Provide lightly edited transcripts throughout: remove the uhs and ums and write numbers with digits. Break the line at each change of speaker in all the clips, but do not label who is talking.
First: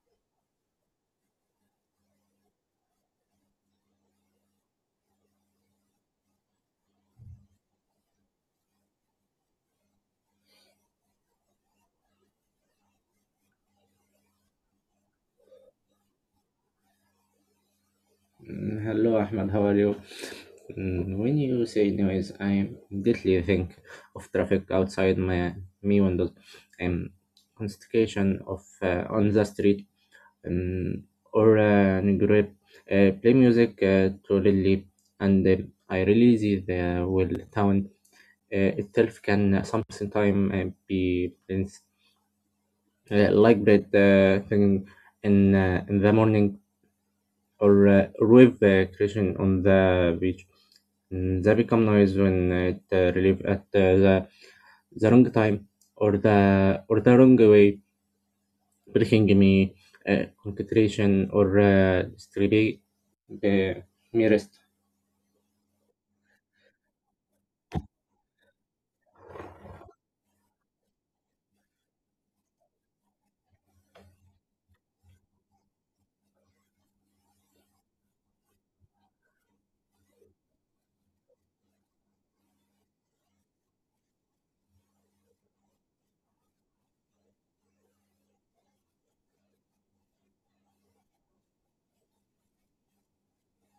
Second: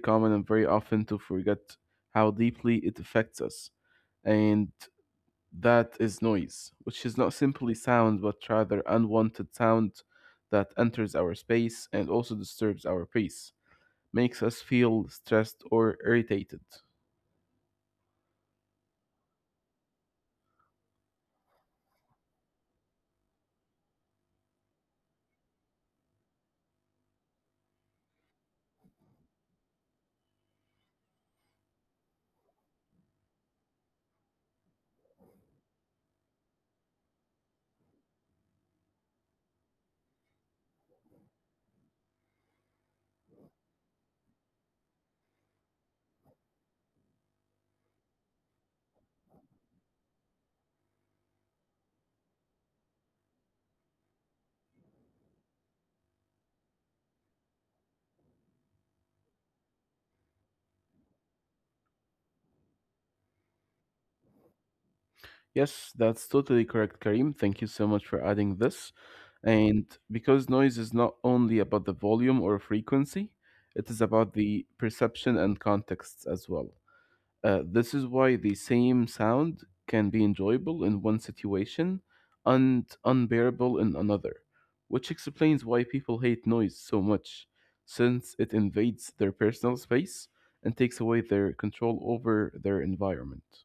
common and very often to forget how deeply it affects us. And that is noise, which is not simply sound but rather unwanted sound that enters our space and also disturbs our peace, makes us feel stressed or irritated.
Hello Ahmad, how are you? When you say noise, I immediately think of traffic outside my me windows and congestion of on the street um, or grip. Play music to relieve, and I realize the well town itself can sometimes be like that thing in in the morning or wave crashing on the beach. They become noise when it relief at the wrong time or the wrong way, breaking me concentration or distribute the merest.
Yes, that's totally correct, Karim. Thank you so much for adding this. And because noise is not only about the volume or frequency, it is about the perception and contexts as well. This is why the same sound can be enjoyable in one situation and unbearable in another, which explains why people hate noise so much, since it invades their personal space and takes away their control over their environment.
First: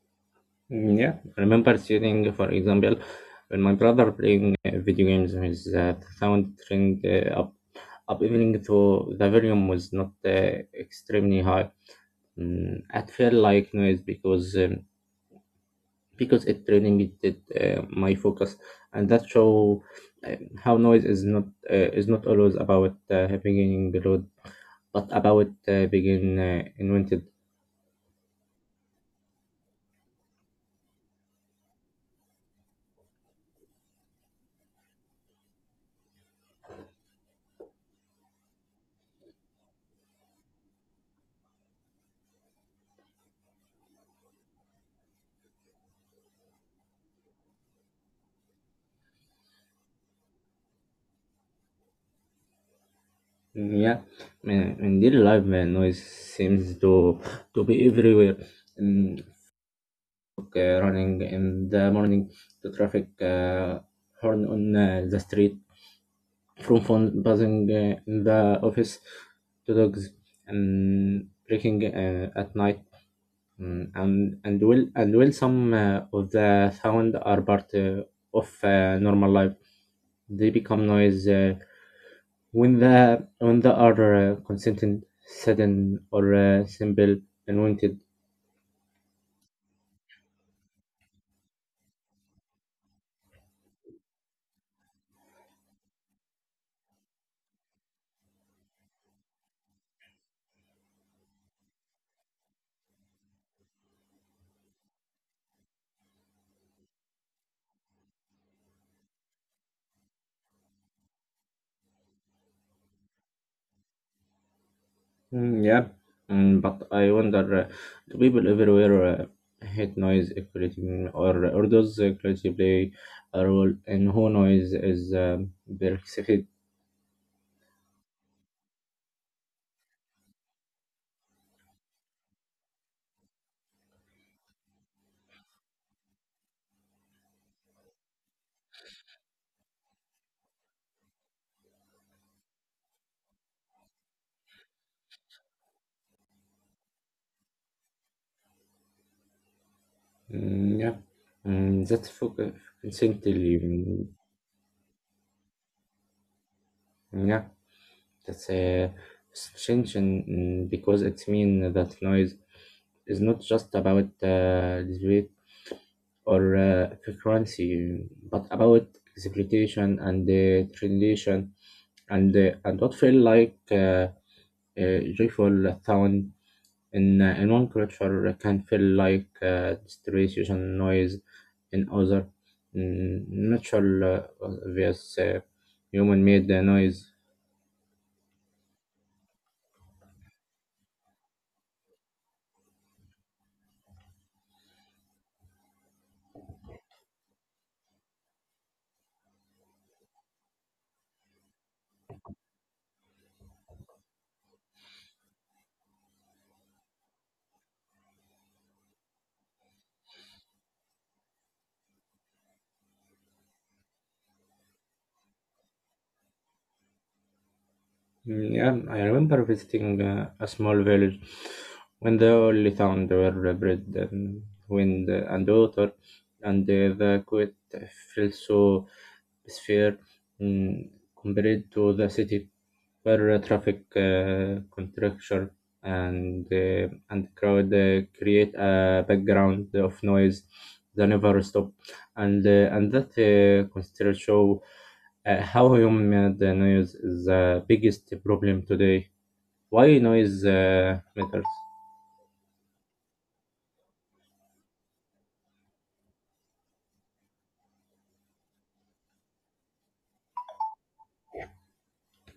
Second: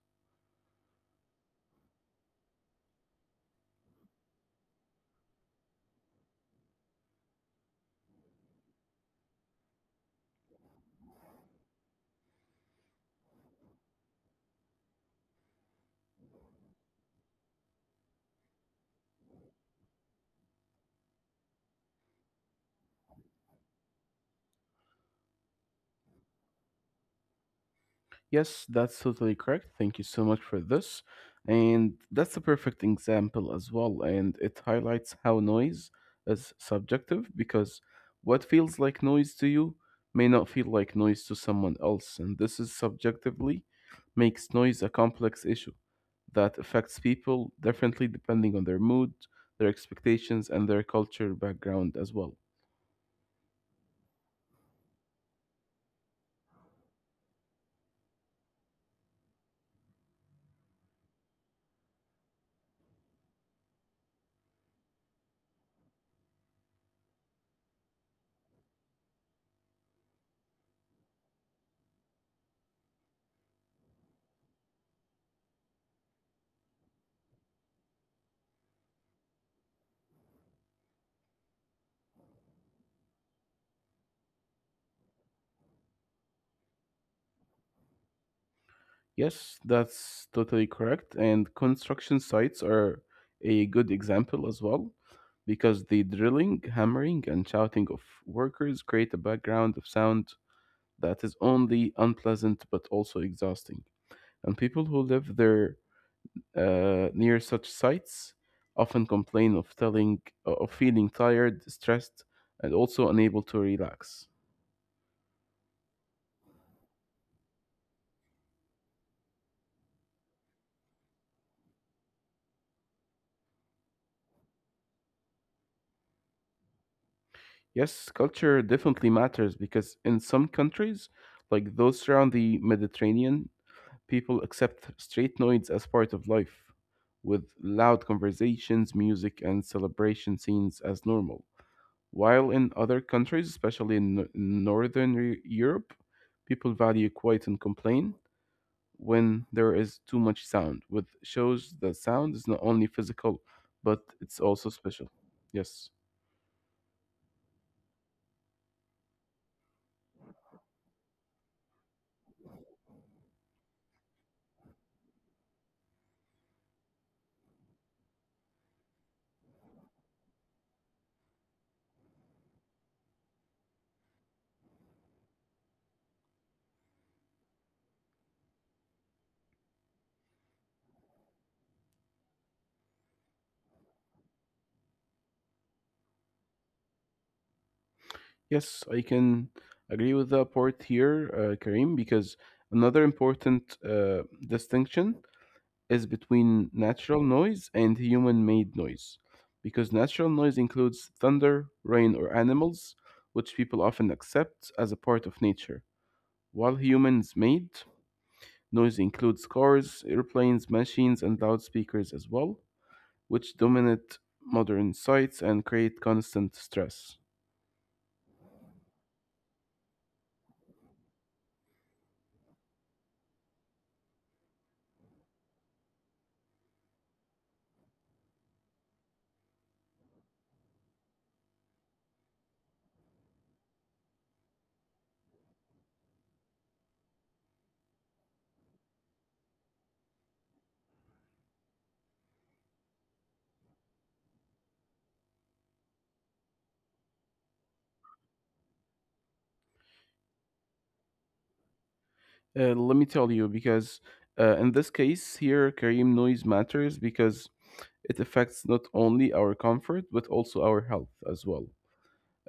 Mm, yeah, I remember sitting, for example, when my brother playing video games, his the sound turned up evening, so the volume was not extremely high. It felt like noise because it really needed my focus, and that show uh, how noise is not always about beginning the road but about being invented.
Yes, that's totally correct. Thank you so much for this. And that's a perfect example as well. And it highlights how noise is subjective because what feels like noise to you may not feel like noise to someone else. And this is subjectively makes noise a complex issue that affects people differently depending on their mood, their expectations, and their culture background as well.
Yeah, man, in daily life, man, noise seems to be everywhere in running in the morning, the traffic horn on the street, from phone buzzing in the office to dogs and breaking at night. And will some of the sound are part of normal life, they become noise when they are consistent, sudden, or simple, and
Yes, that's totally correct. And construction sites are a good example as well, because the drilling, hammering, and shouting of workers create a background of sound that is only unpleasant but also exhausting. And people who live there near such sites often complain of telling of feeling tired, stressed, and also unable to relax.
mm, yeah. But I wonder, do people everywhere hate noise creating, or does creativity play a role in who noise is perceived?
Yes, culture definitely matters because in some countries, like those around the Mediterranean, people accept straight noids as part of life, with loud conversations, music, and celebration scenes as normal. While in other countries, especially in Northern Europe, people value quiet and complain when there is too much sound,
Mm, yeah.
which shows that
That's
sound
for
is not only
consent.
physical, but it's also special. Yes.
Yeah. That's a distinction. Because it means that noise is not just about debate or frequency, but about exploitation and tradition, and what feel like joyful sound in in one culture can feel like distraction noise in other. Natural versus human made noise.
Yes, I can agree with the part here, Karim, because another important distinction is between natural noise and human made noise. Because natural noise includes thunder, rain, or animals, which people often accept as a part of nature. While humans made noise includes cars, airplanes, machines, and loudspeakers as well, which dominate modern sites and create constant stress.
Mm, yeah, I remember visiting a small village when the only sound were bread and wind and water, and the quiet felt so sphere, mm, compared to the city where traffic contraction and crowd create a background of noise that never stop, and that consider show how human-made noise is the biggest problem today. Why noise matters?
Let me tell you, because in this case here, Kareem noise matters because it affects not only our comfort but also our health as well.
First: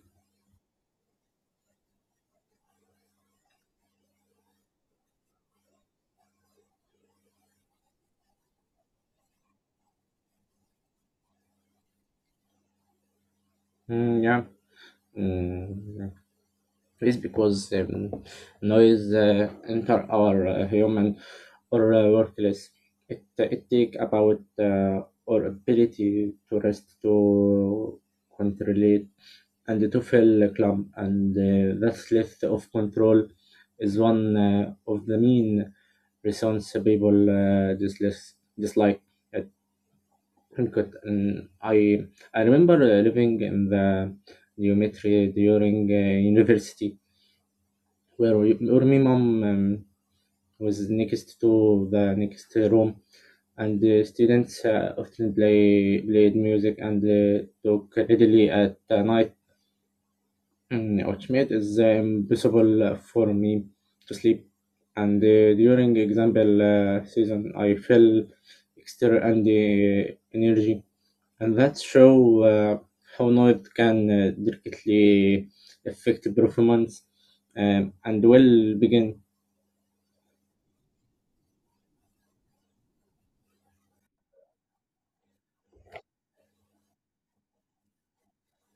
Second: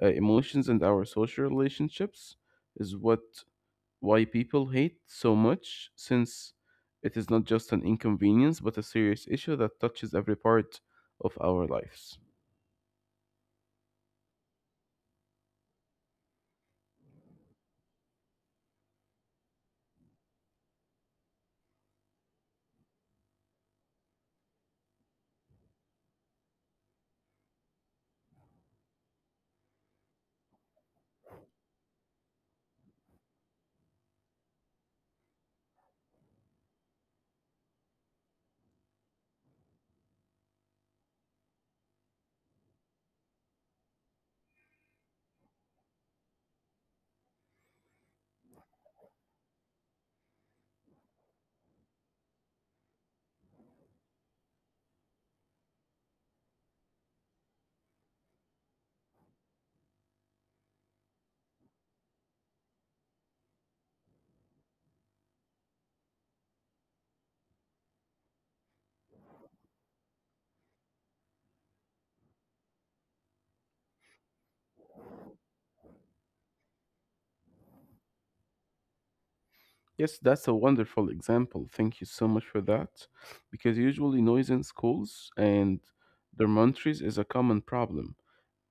Emotions and our social relationships is what why people hate so much, since it is not just an inconvenience but a serious issue that touches every part of our lives.
Mm, yeah. Mm, yeah. It's because noise enter our human or workplace. It take about our ability to rest, to control it and to feel club, and that left of control is one of the main reasons people dislike it. Well, good. And I remember living in the dormitory during university, where my mom was next to the next room, and the students often played music and talk readily at the night, which made it impossible for me to sleep. And during example season, I felt extra and energy, and that show how noise can directly affect performance and well begin.
Yes, that's a wonderful example. Thank you so much for that, because usually noise in schools and dormitories is a common problem.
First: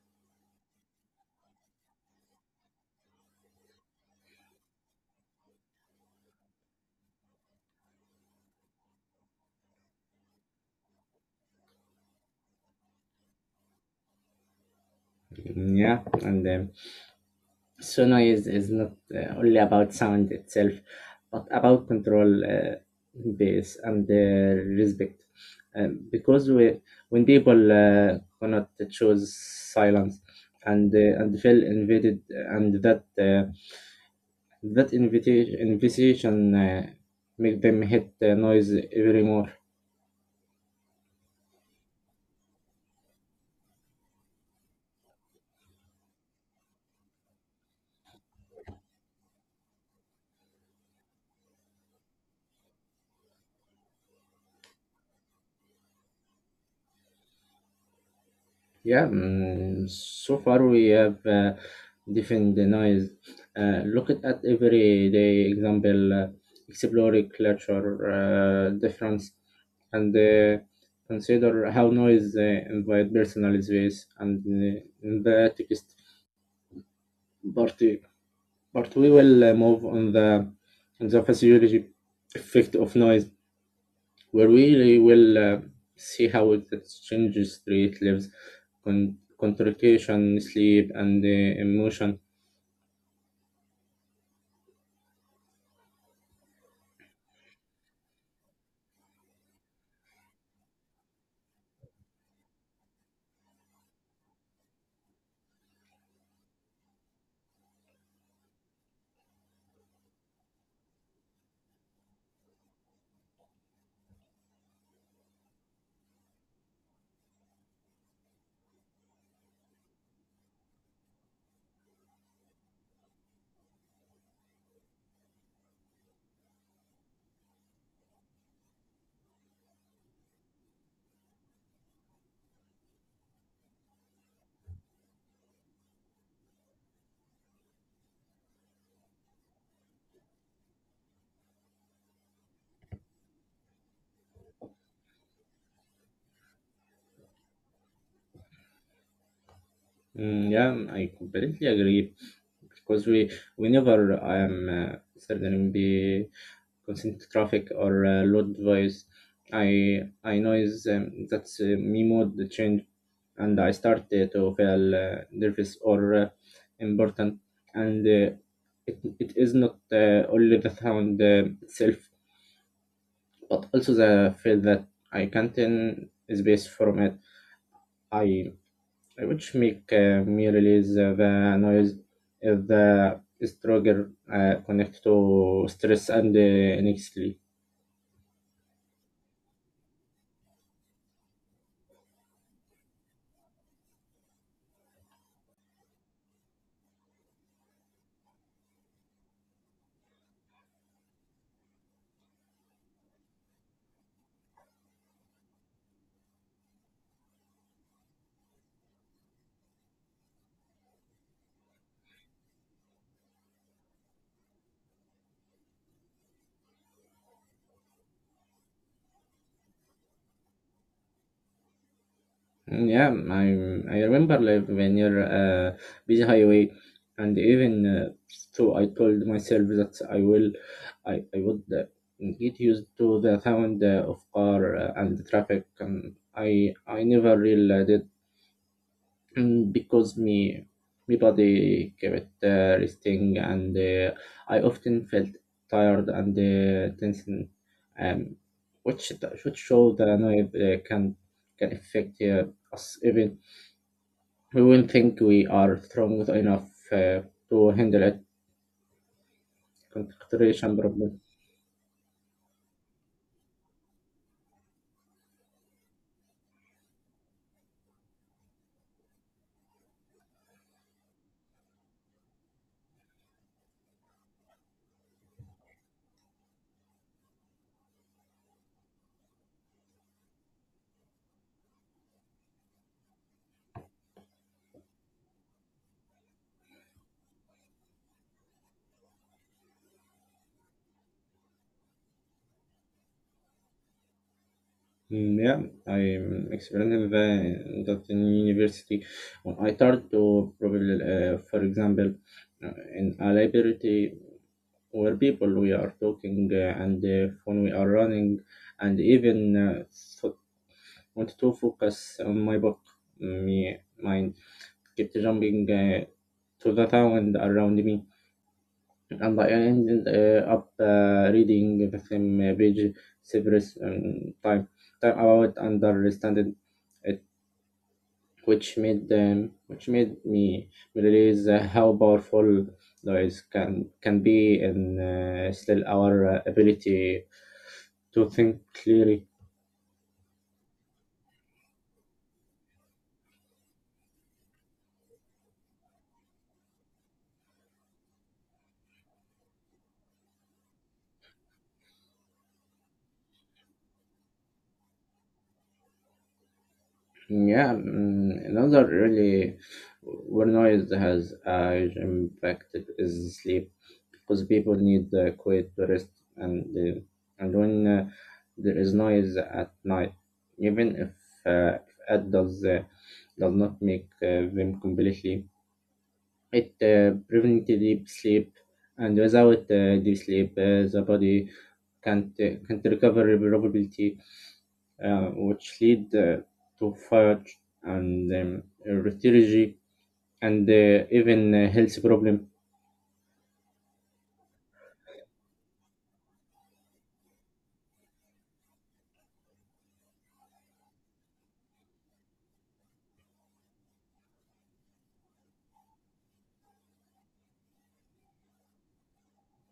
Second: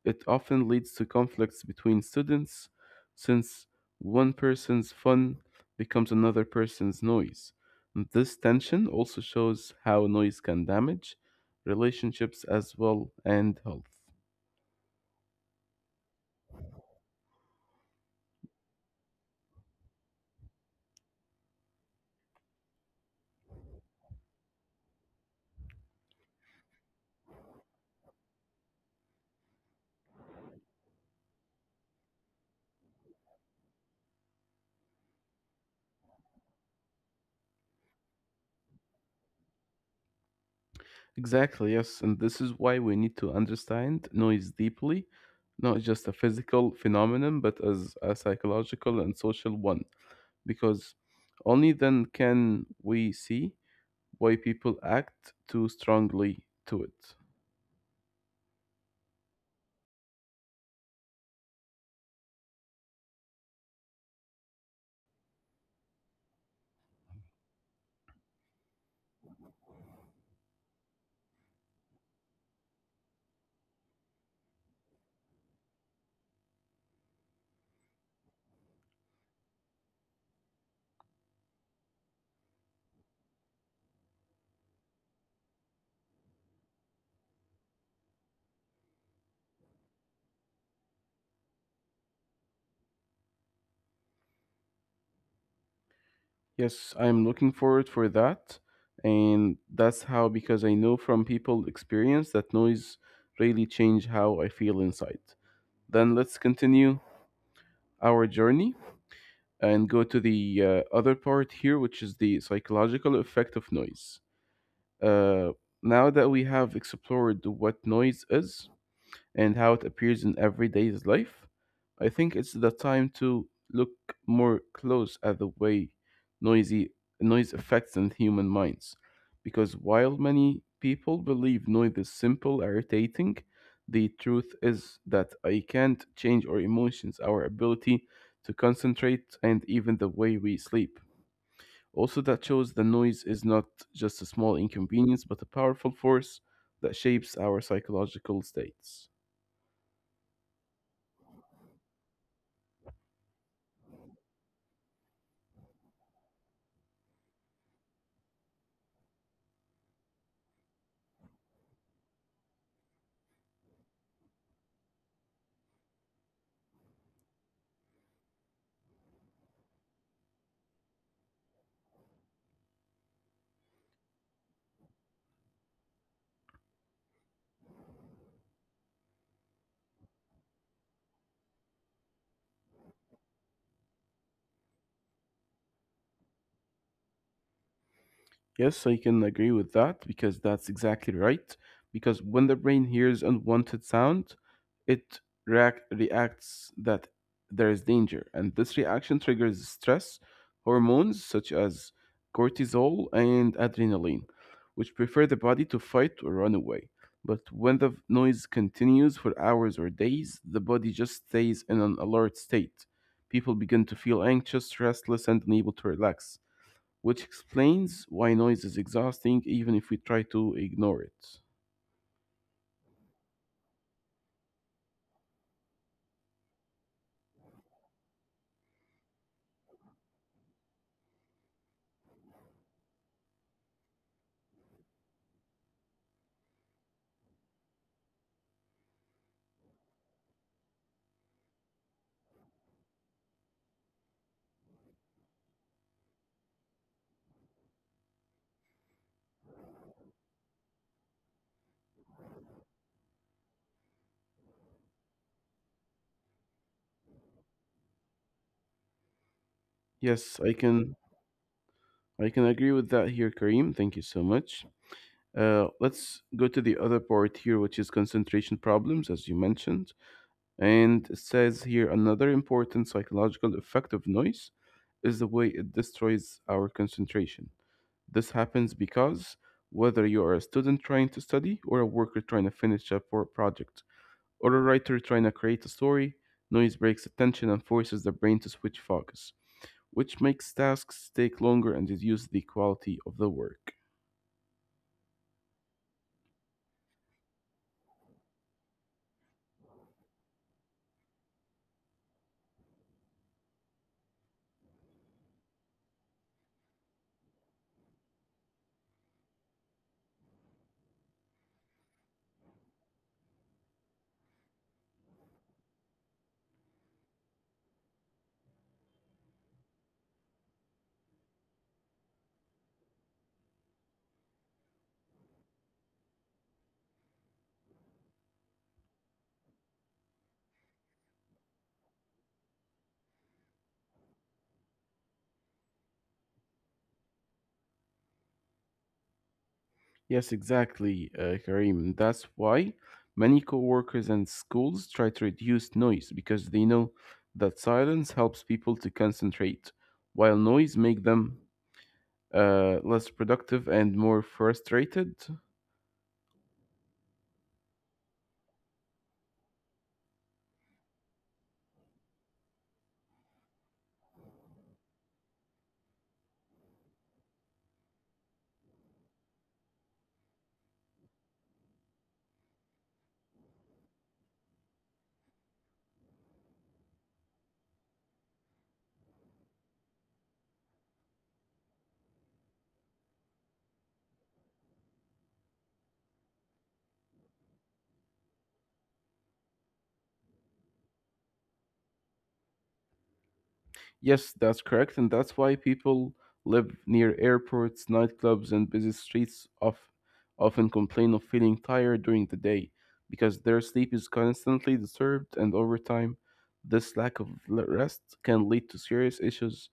It often leads to conflicts between students since one person's fun becomes another person's noise. This tension also shows how noise can damage relationships as well and health.
Mm, yeah, and so noise is not only about sound itself, but about control base and respect. Because when people cannot choose silence and feel invaded, and that invitation make them hate the noise even more.
Exactly, yes, and this is why we need to understand noise deeply, not just a physical phenomenon, but as a psychological and social one because only then can we see why people act too strongly to it.
Yeah. So far we have defined the noise. Look at everyday example, exploring culture difference, and consider how noise invite personal space and in the text part. But we will move on the physiology effect of noise where we will see how it changes street lives, concentration, sleep, and emotion.
Yes, I'm looking forward for that. And that's how, because I know from people experience that noise really change how I feel inside. Then let's continue our journey and go to the other part here, which is the psychological effect of noise. Uh, now that we have explored what noise is, and how it appears in everyday life, I think it's the time to look more close at the way noisy noise affects in human minds. Because while many people believe noise is simple, irritating, the truth is that I can't change our emotions, our ability to concentrate, and even the way we sleep. Also, that shows the noise is not just a small inconvenience, but a powerful force that shapes our psychological states.
Mm, yeah, I completely agree because we whenever I am certainly be constant traffic or loud voice. I noise that's me mood change, and I start to feel nervous or important, and it is not only the sound itself but also the feel that I can't in space from it. I Which make me release the noise if the stronger connect to stress and anxiety.
Yes, I can agree with that because that's exactly right. Because when the brain hears unwanted sound, it reacts that there is danger, and this reaction triggers stress hormones such as cortisol and adrenaline, which prepare the body to fight or run away. But when the noise continues for hours or days, the body just stays in an alert state. People begin to feel anxious, restless, and unable to relax which explains why noise is exhausting even if we try to ignore it.
Mm, yeah, I I remember like when you're busy highway, and even so, I told myself that I would get used to the sound of car and the traffic, and I never really did. Because me my body kept resting and I often felt tired and tension, um, which which show that I know it, can affect us even we won't think we are strong enough to handle it
Yes,
concentration problem.
I can agree with that here, Kareem. Thank you so much. Let's go to the other part here, which is concentration problems, as you mentioned. And it says here another important psychological effect of noise is the way it destroys our concentration. This happens because whether you are a student trying to study or a worker trying to finish a project, or a writer trying to create a story, noise breaks attention and forces the brain to switch focus, which makes tasks take longer and reduce the quality of the work.
Yeah, I am experiencing that in university when I started to probably for example in a library, we people we are talking and when we are running and even th- want to focus on my book, my mind kept jumping to the sound around me, and I ended up reading the same page several time about understanding it, which made me realize how powerful noise can be in still our ability to think clearly.
Yes, exactly, Karim. That's why many coworkers and schools try to reduce noise because they know that silence helps people to concentrate, while noise make them less productive and more frustrated.
Yeah. Another really where noise has a huge impact is sleep, because people need quiet to rest, and uh, and when there is noise at night, even if it does not make them completely, it prevents deep sleep. And without deep sleep, the body can't recover probability, which lead to fire and retology, and even health problem.
Yes, that's correct, and that's why people live near airports, nightclubs, and busy streets of, often complain of feeling tired during the day because their sleep is constantly disturbed, and over time, this lack of rest can lead to serious issues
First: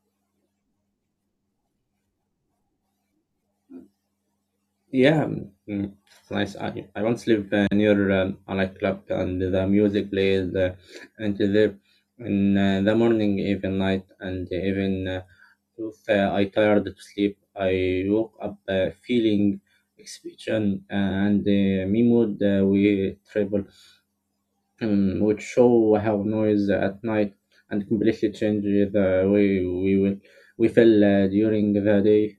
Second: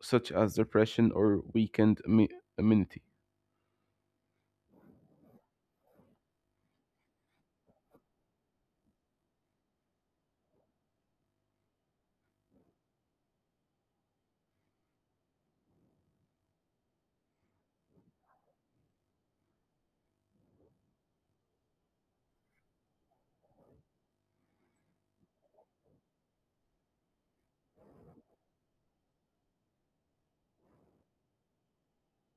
such as depression or weakened immunity.
Yeah. It's nice. I once live near a nightclub, and the music plays until there in the morning, even night, and even if I tired to sleep, I woke up feeling exhaustion and me mood we travel would show how noise at night and completely change the way we feel during the day.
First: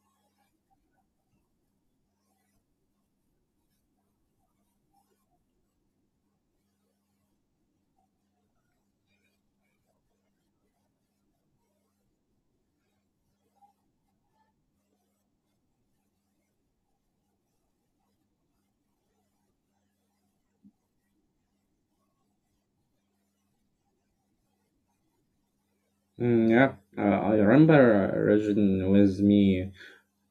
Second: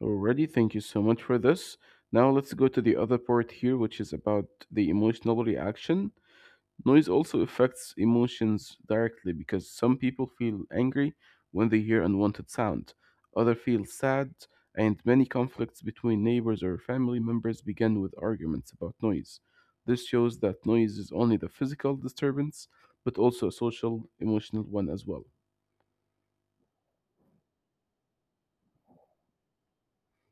Alrighty, thank you so much for this. Now let's go to the other part here, which is about the emotional reaction. Noise also affects emotions directly because some people feel angry when they hear unwanted sound, others feel sad, and many conflicts between neighbors or family members begin with arguments about noise. This shows that noise is only the physical disturbance, but also a social, emotional one as well.
Yeah, I remember Rajan with me,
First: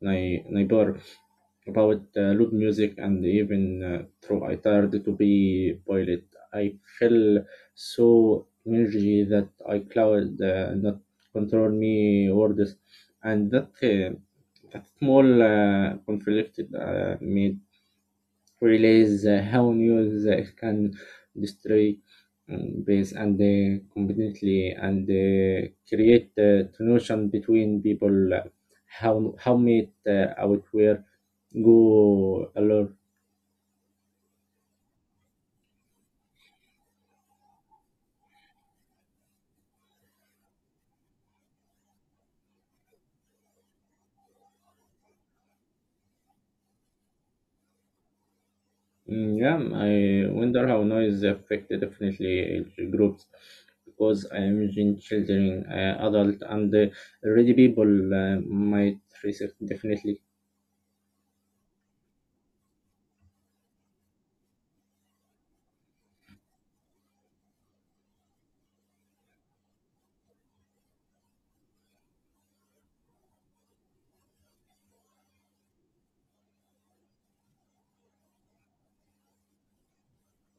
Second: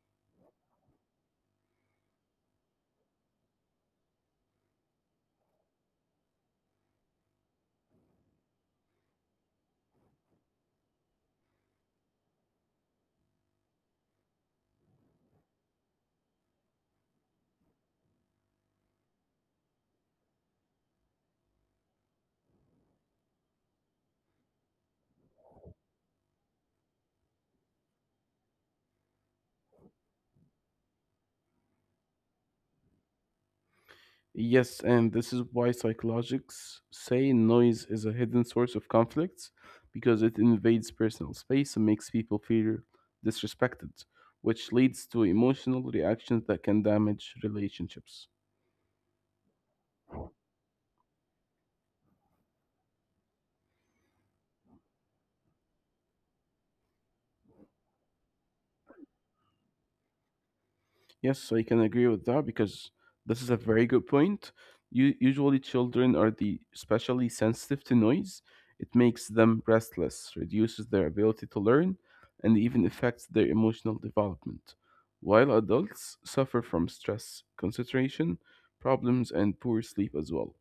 my neighbor, about loud music, and even through I tired to be boiled. I feel so energy that I cloud not control me words, and that small conflict made realize how news can destroy peace and completely, and create tension between people, how meet out where go alone.
Yes, and this is why psychologists say noise is a hidden source of conflicts because it invades personal space and makes people feel disrespected, which leads to emotional reactions that can damage relationships.
Yeah, I wonder how noise affect definitely groups, because I imagine children, adult, and already people might research definitely.
Yes, so I can agree with that because this is a very good point. Usually, children are the especially sensitive to noise. It makes them restless, reduces their ability to learn, and even affects their emotional development. While adults suffer from stress, concentration problems, and poor sleep as well.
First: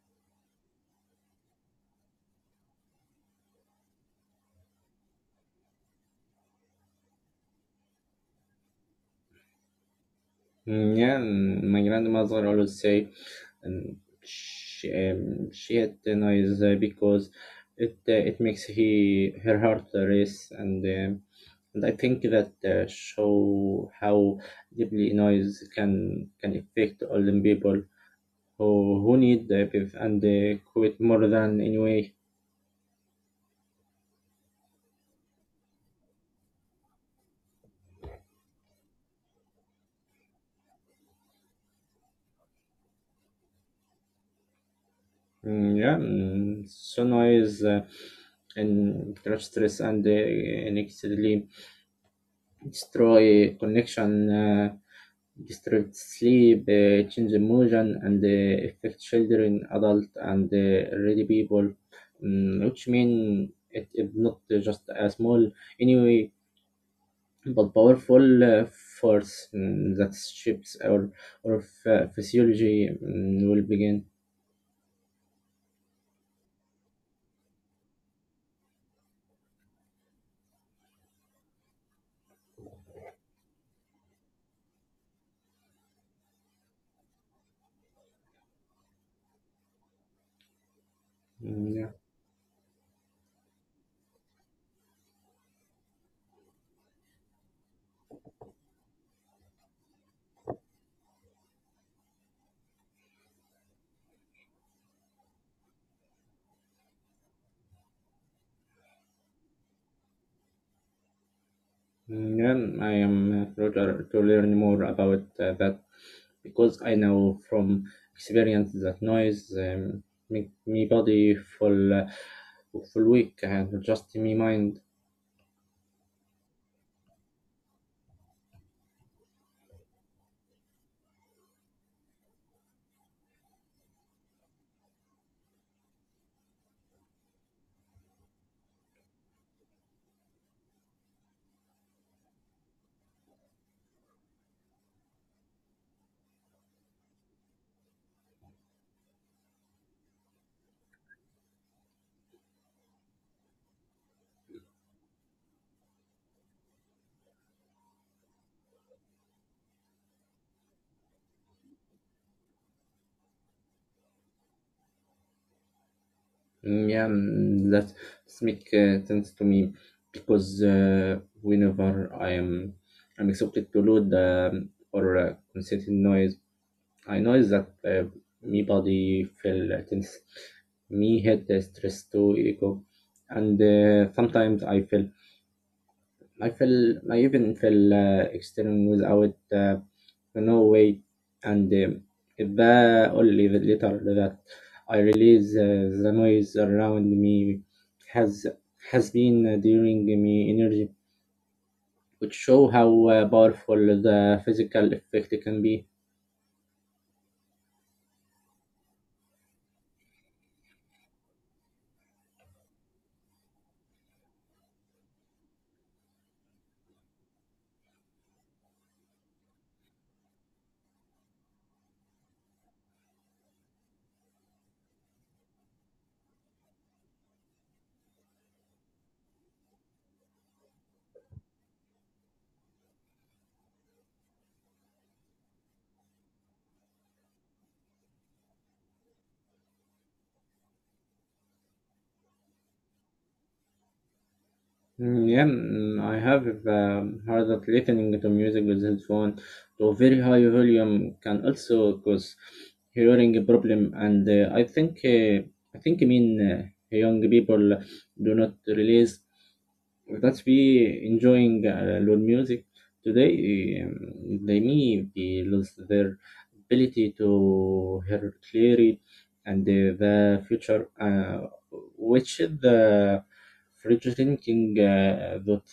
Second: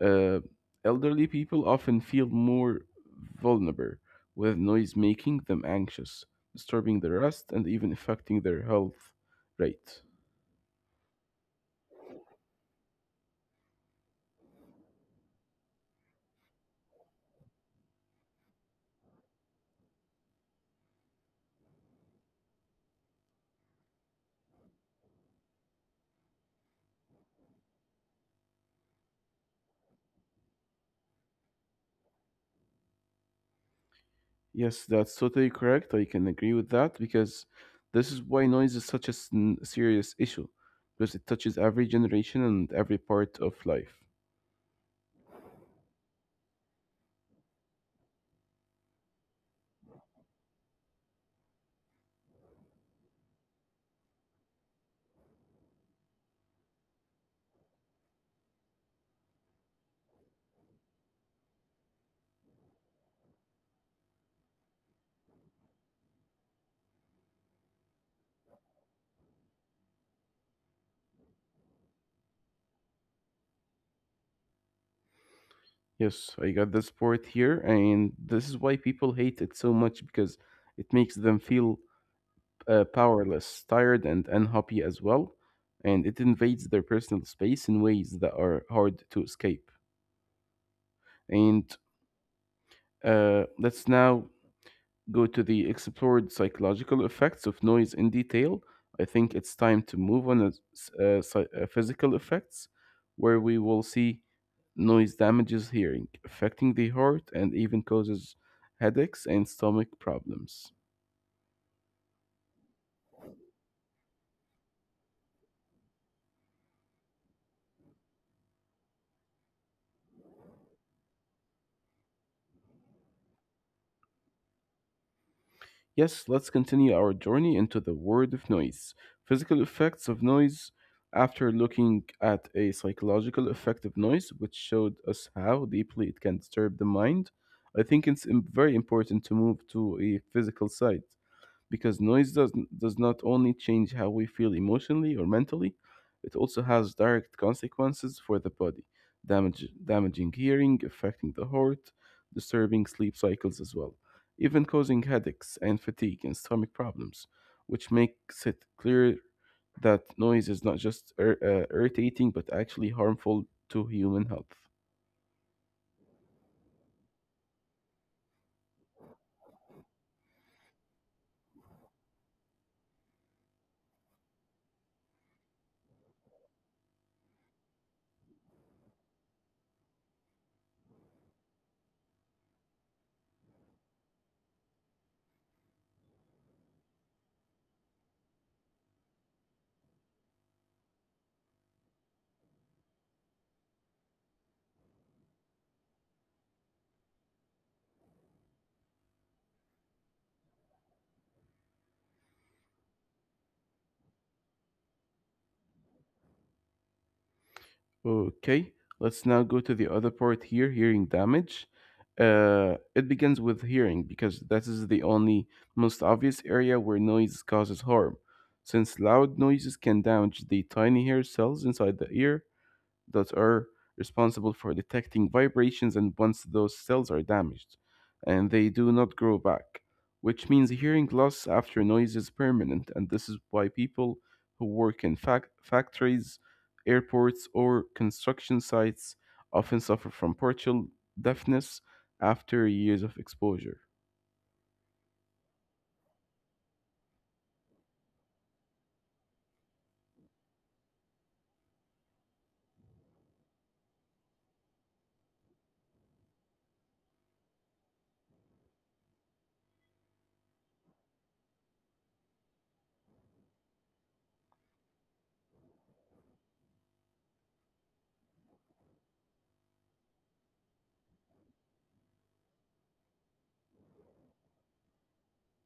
Uh, elderly people often feel more vulnerable, with noise making them anxious, disturbing their rest, and even affecting their health rate.
Mm, yeah. My grandmother always say, and she had the noise because it makes he her heart race, and I think that show how deeply noise can affect all the people who need the PIV and they quit more than anyway.
Yes, that's totally correct. I can agree with that because this is why noise is such a serious issue because it touches every generation and every part of life.
Mm, yeah. So noise and crush stress and excellently destroy connection, disturb sleep, change emotion, and affect children, adult, and already people, which mean it is not just a small anyway, but powerful force, that shapes our physiology will begin.
Yes, I got this part here, and this is why people hate it so much because it makes them feel powerless, tired, and unhappy as well. And it invades their personal space in ways that are hard to escape.
Mm,
And
yeah.
let's now go to the explored psychological effects of noise in detail, I think it's time to move on to physical effects, where we will see noise damages hearing, affecting the heart, and even causes headaches and stomach problems.
Yeah, I am proud to learn more about that, because I know from experience that noise make me body full weak and just me mind.
Yes, let's continue our journey into the world of noise, physical effects of noise, after looking at a psychological effect of noise, which showed us how deeply it can disturb the mind. I think it's very important to move to a physical side because noise does not only change how we feel emotionally or mentally, it also has direct consequences for the body, damaging hearing, affecting the heart, disturbing sleep cycles as well, even causing headaches and fatigue and stomach problems, which makes it clear that noise is not just irritating but actually harmful to human health.
Mm, yeah. That makes sense to me because whenever I'm accepted to load or concerting noise, I know that me body feel tense, me head stress to echo, and sometimes I even feel external without. No way. And Ba only later that I realize the noise around me has has been during me energy, which show how powerful the physical effect can be.
Okay, let's now go to the other part here, hearing damage. It begins with hearing because that is the only most obvious area where noise causes harm. Since loud noises can damage the tiny hair cells inside the ear, that are responsible for detecting vibrations and once those cells are damaged and they do not grow back which means hearing loss after noise is permanent and this is why people who work in factories airports or construction sites often suffer from partial deafness after years of exposure.
Mm, yeah. I have heard that listening to music with headphone to a very high volume can also cause hearing a problem, and I think I mean young people do not realize that's we enjoying loud music today. They may be lose their ability to hear clearly and the future, which is the frustrating that.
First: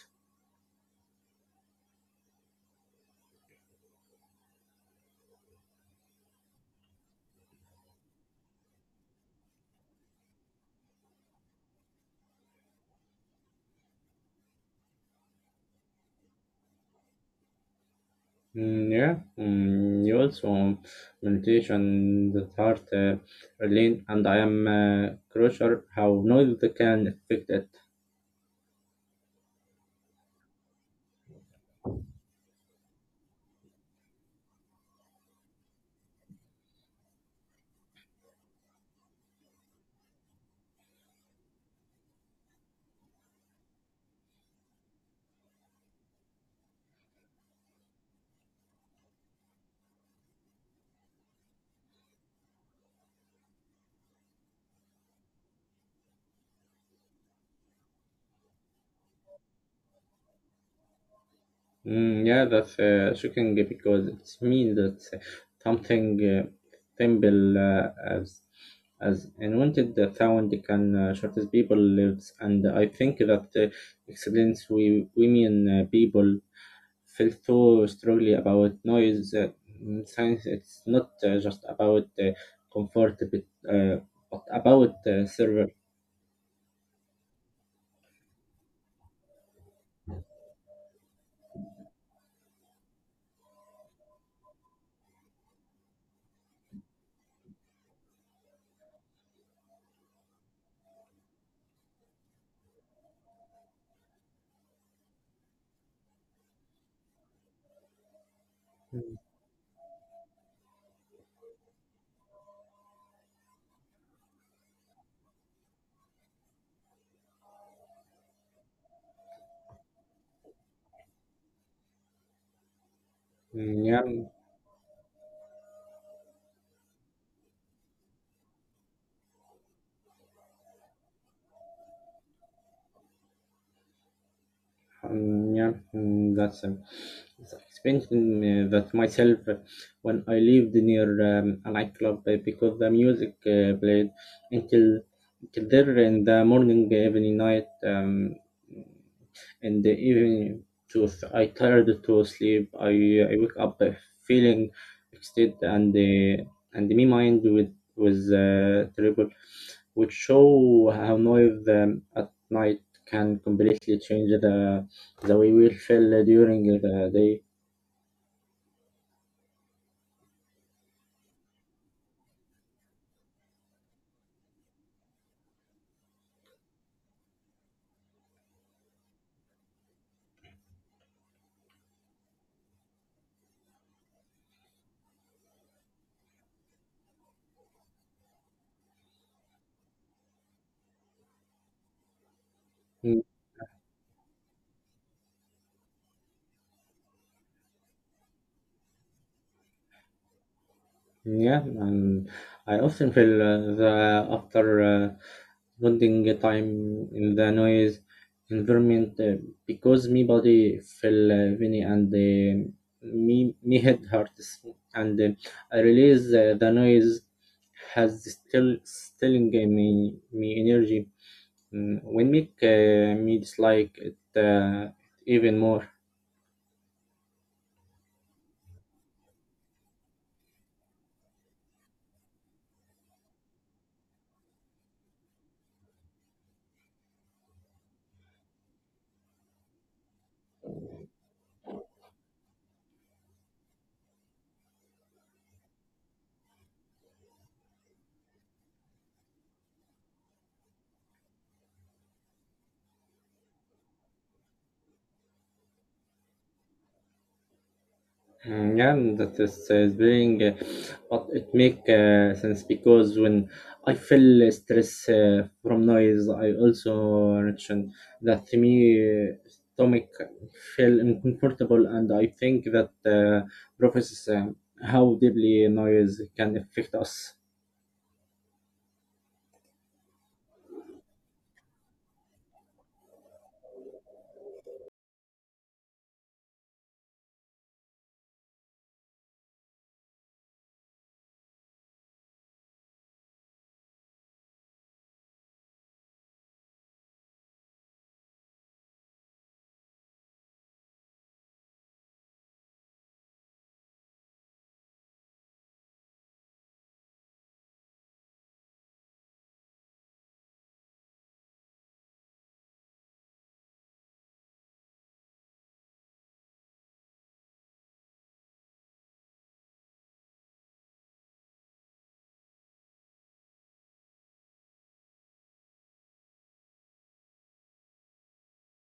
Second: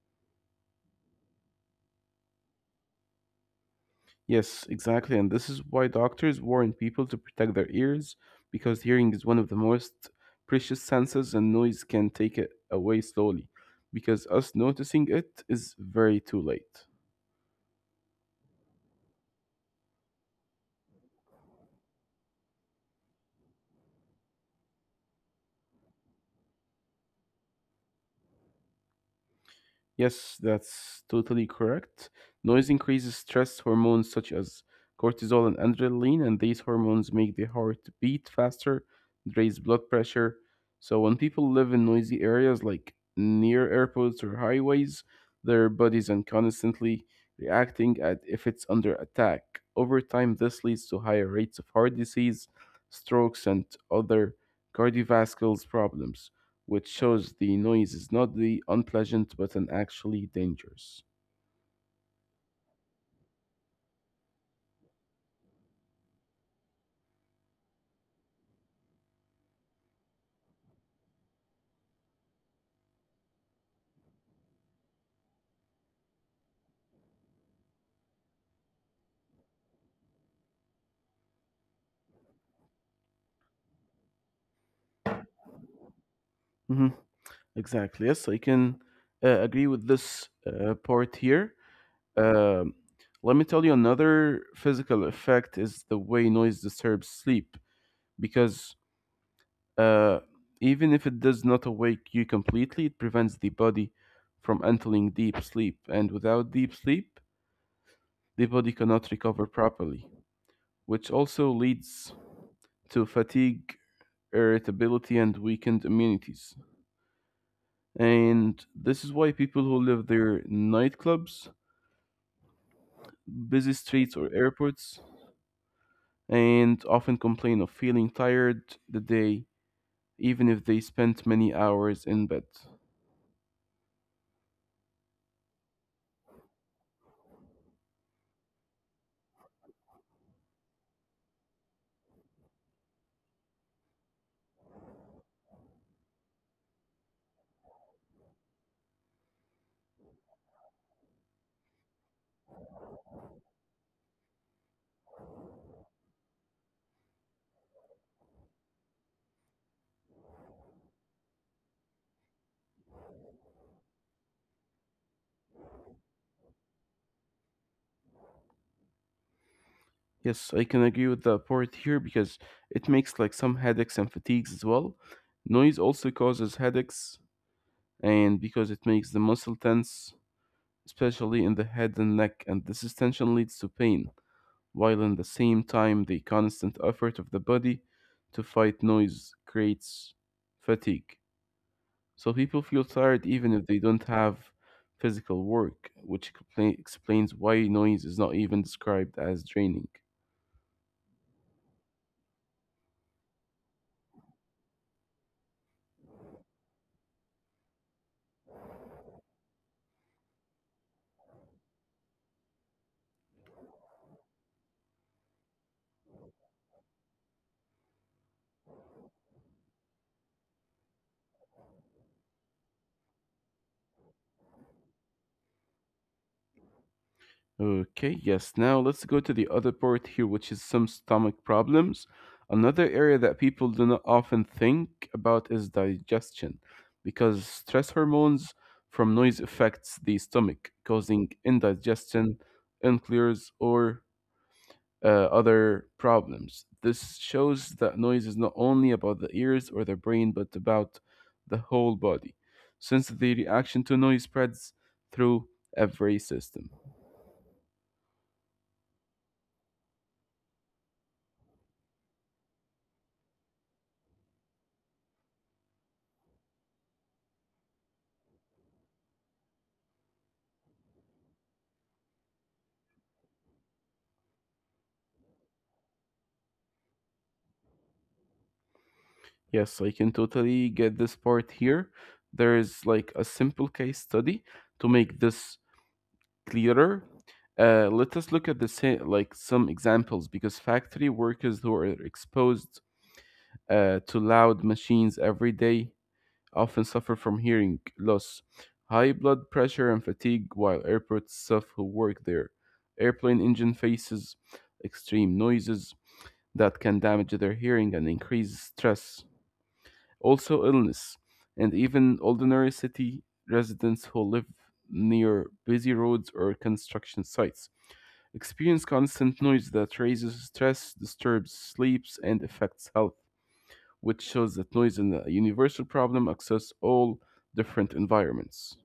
Yes, exactly. And this is why doctors warn people to protect their ears because hearing is one of the most precious senses, and noise can take it away slowly because us noticing it is very too late.
Yeah. You also meditation the heart lane, and I am crucial how noise can affect it.
Yes, that's totally correct. Noise increases stress hormones such as cortisol and adrenaline, and these hormones make the heart beat faster, raise blood pressure. So when people live in noisy areas like near airports or highways, their bodies are constantly reacting at if it's under attack. Over time, this leads to higher rates of heart disease, strokes, and other cardiovascular problems which shows the noise is not the unpleasant but an actually dangerous.
Mm, yeah, that's shocking, because it means that something simple as invented the sound can shortest people lives, and I think that excellence we women people feel so strongly about noise. Science, it's not just about comfort, uh, but about server.
Mhm. Exactly. Yes, I can agree with this part here. Um Let me tell you another physical effect is the way noise disturbs sleep because uh, even if it does not awake you completely, it prevents the body from entering deep sleep, and without deep sleep, the body cannot recover properly, which also leads to fatigue irritability, and weakened immunities. And this is why people who live near nightclubs, busy
Mm, yeah,
streets, or airports, and often complain of feeling tired the day, even if they spent many hours in bed.
mm, yeah, mm, that's. Experiencing that myself when I lived near a nightclub because the music played until until there in the morning, evening, night, and the evening. To I tired to sleep. I wake up feeling exhausted and my mind with was terrible, which show how noise at night can completely change the way we feel during the day.
Yes, I can agree with that part here because it makes like some headaches and fatigues as well. Noise also causes headaches, and because it makes the muscle tense, especially in the head and neck, and this is tension leads to pain while in the same time the constant effort of the body to fight noise creates fatigue. So people
Mm,
feel tired even if they don't have physical work, which explains why noise is not even described as draining.
Yeah, and I often feel that after spending time in the noise environment, because me body feel funny and uh, me head hurts, and I realize the noise has still stealing uh, me energy. When make me dislike it even more.
Okay, yes. Now let's go to the other part here, which is some stomach problems. Another area that people do not often think about is digestion, because stress hormones from noise affects the stomach, causing indigestion, unclears, or other problems. This shows that noise is not only about the ears or the brain, but about the whole body, since the reaction to noise spreads through every system.
Yeah, and that is being, but it make sense because when I feel stress from noise, I also mentioned that to me stomach feel uncomfortable, and I think that professors how deeply noise can affect us.
Yes, I can totally get this part here. There is like a simple case study to make this clearer. Let us look at the same, like some examples because factory workers who are exposed to loud machines every day often suffer from hearing loss, high blood pressure, and fatigue, while airport staff who work there. Airplane engine faces extreme noises that can damage their hearing and increase stress. Also, illness, and even ordinary city residents who live near busy roads or construction sites experience constant noise that raises stress, disturbs sleeps, and affects health, which shows that noise is a universal problem across all different environments.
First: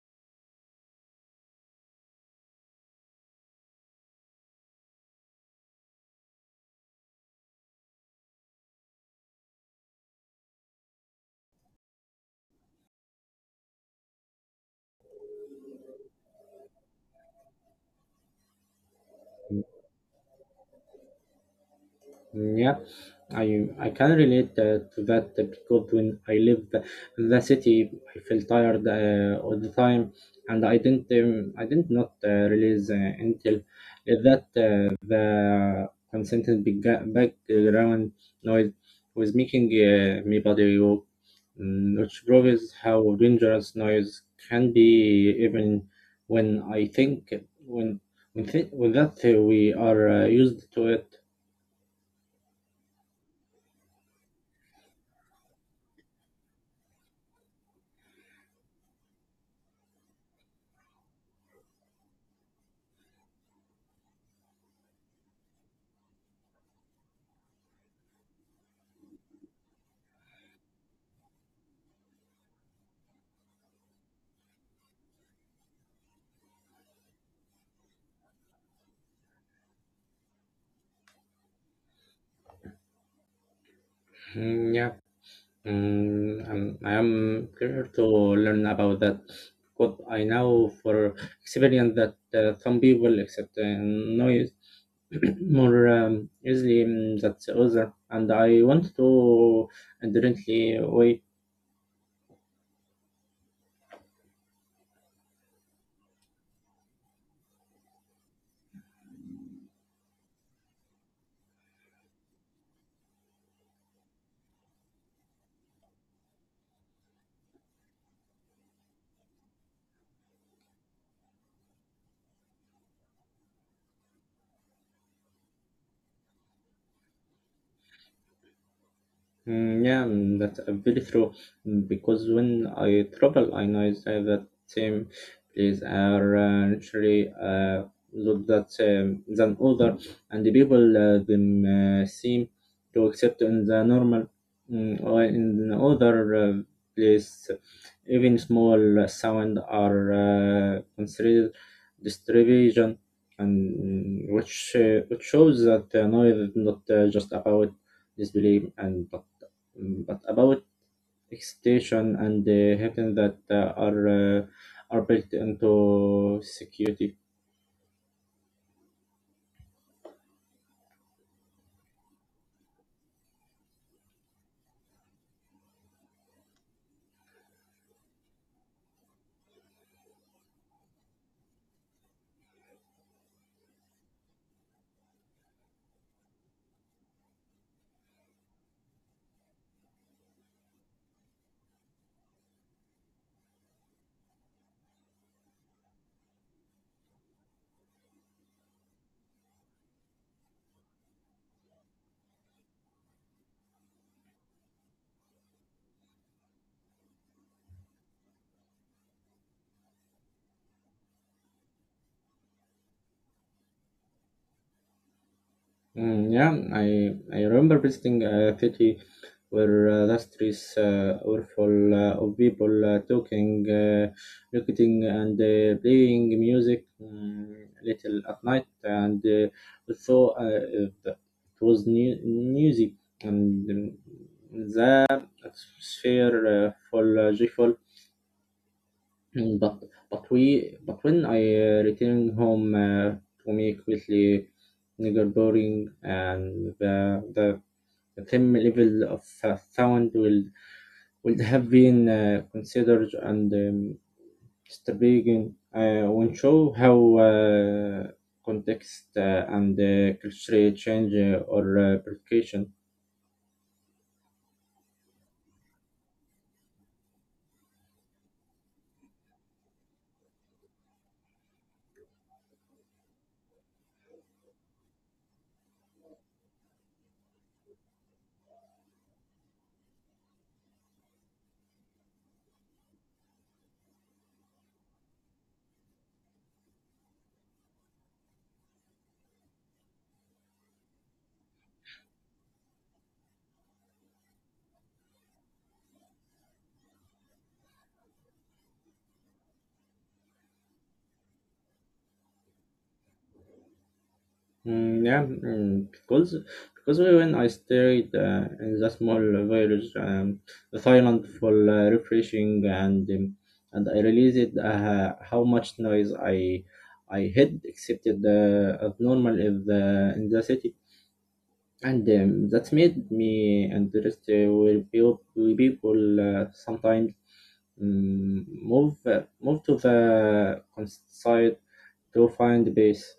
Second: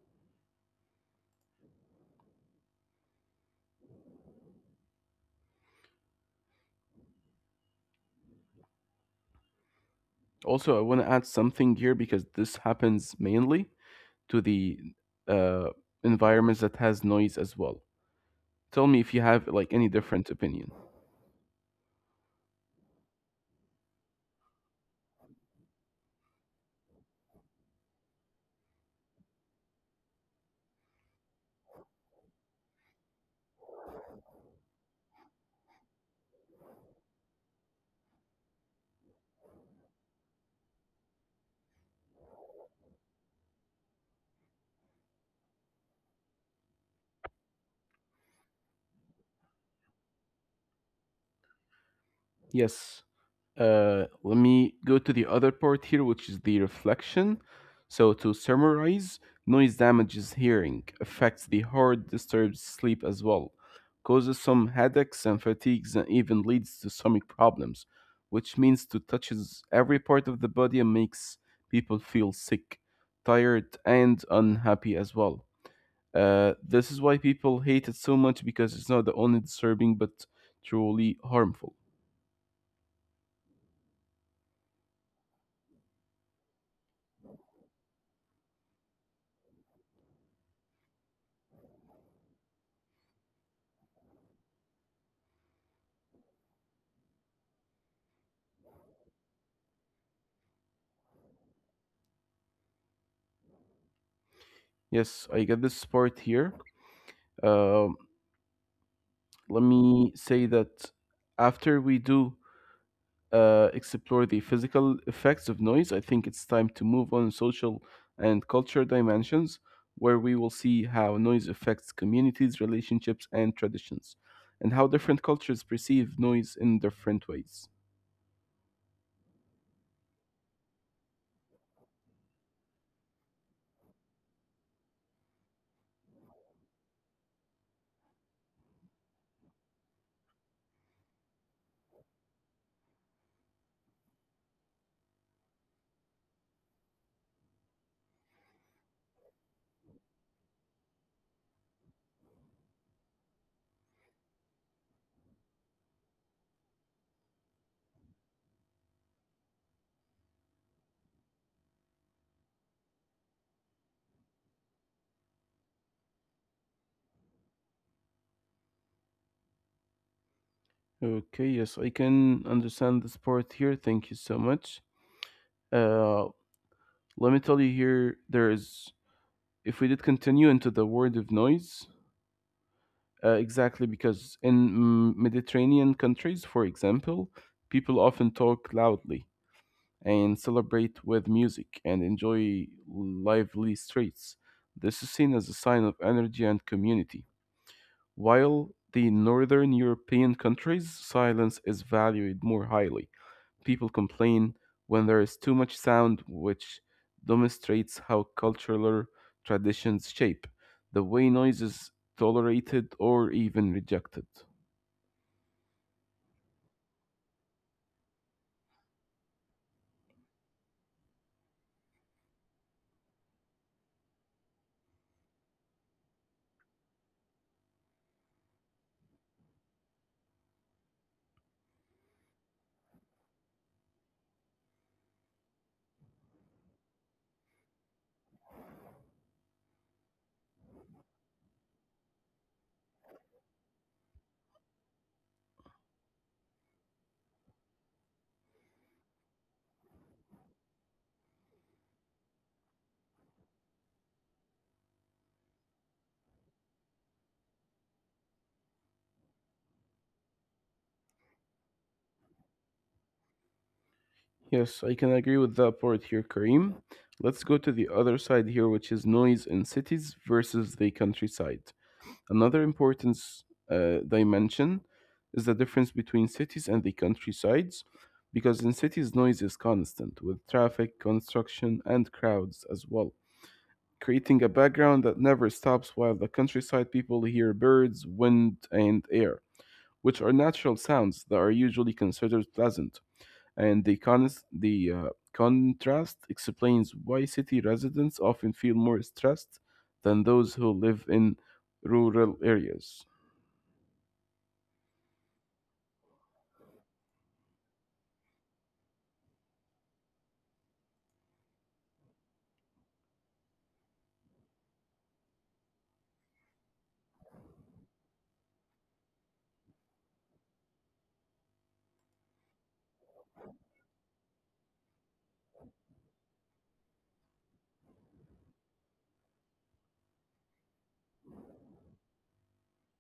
Also, I want to add something here because this happens mainly to the uh, environments that has noise as well. Tell me if you have like any different opinion.
Yeah, I can relate to that because when I lived in the city, I felt tired all the time, and I did not realize until that the constant background noise was making me body work, which proves how dangerous noise can be even when I think when when, th- when that we are used to it.
Yes. Let me go to the other part here, which is the reflection. So, to summarize, noise damages hearing, affects the heart, disturbs sleep as well, causes some headaches and fatigues, and even leads to stomach problems, which means to touches every part of the body and makes people feel sick, tired, and unhappy as well. This is why people hate it so much because it's not only disturbing but truly harmful.
Mm, yeah. I'm curious to learn about that. But I know for experience that some people accept noise more easily than others, and I want to differently way.
Yes, I get this part here. Um Let me say that after we do explore the physical effects of noise, I think it's time to move on social and culture dimensions, where we will see how noise affects communities, relationships, and traditions, and how different cultures perceive noise in different ways.
Yeah, that's very true. Because when I travel, I notice that the same place are naturally look that than other, and the people them seem to accept in the normal, or in the other place, even small sound are considered distribution, and which shows that noise is not just about disbelief and but, but about extension and the hackers that are built into security.
Okay, yes, I can understand this part here. Thank you so much. Uh, let me tell you here, there is, if we did continue into the word of noise, exactly because in Mediterranean countries, for example, people often talk loudly and celebrate with music and enjoy lively streets. This is seen as a sign of energy and community. While the northern European countries, silence is valued more highly people complain when there is too much sound, which demonstrates how cultural traditions shape the way noise is tolerated or even rejected.
Yeah, I remember visiting a city where the streets were full of people talking, looking, and playing music, little at night, and so it was new, music and, the atmosphere full joyful. Mm, but we but when I return home to me quickly nigger boring, and the same level of sound will would have been considered and, distributed, when show how context and cultural change or application.
Yes, I can agree with that part here, Kareem. Let's go to the other side here, which is noise in cities versus the countryside. Another important dimension is the difference between cities and the countrysides, because in cities, noise is constant, with traffic, construction, and crowds as well creating a background that never stops while the countryside people hear birds, wind, and air, which are natural sounds that are usually considered pleasant. And the, con the contrast explains why city residents often feel more stressed than those who live in rural areas.
Yeah, because when I stayed in that small village, the silent for refreshing, and I realized how much noise I had accepted as normal in the city, and that made me interested with with people sometimes move to the countryside to find peace.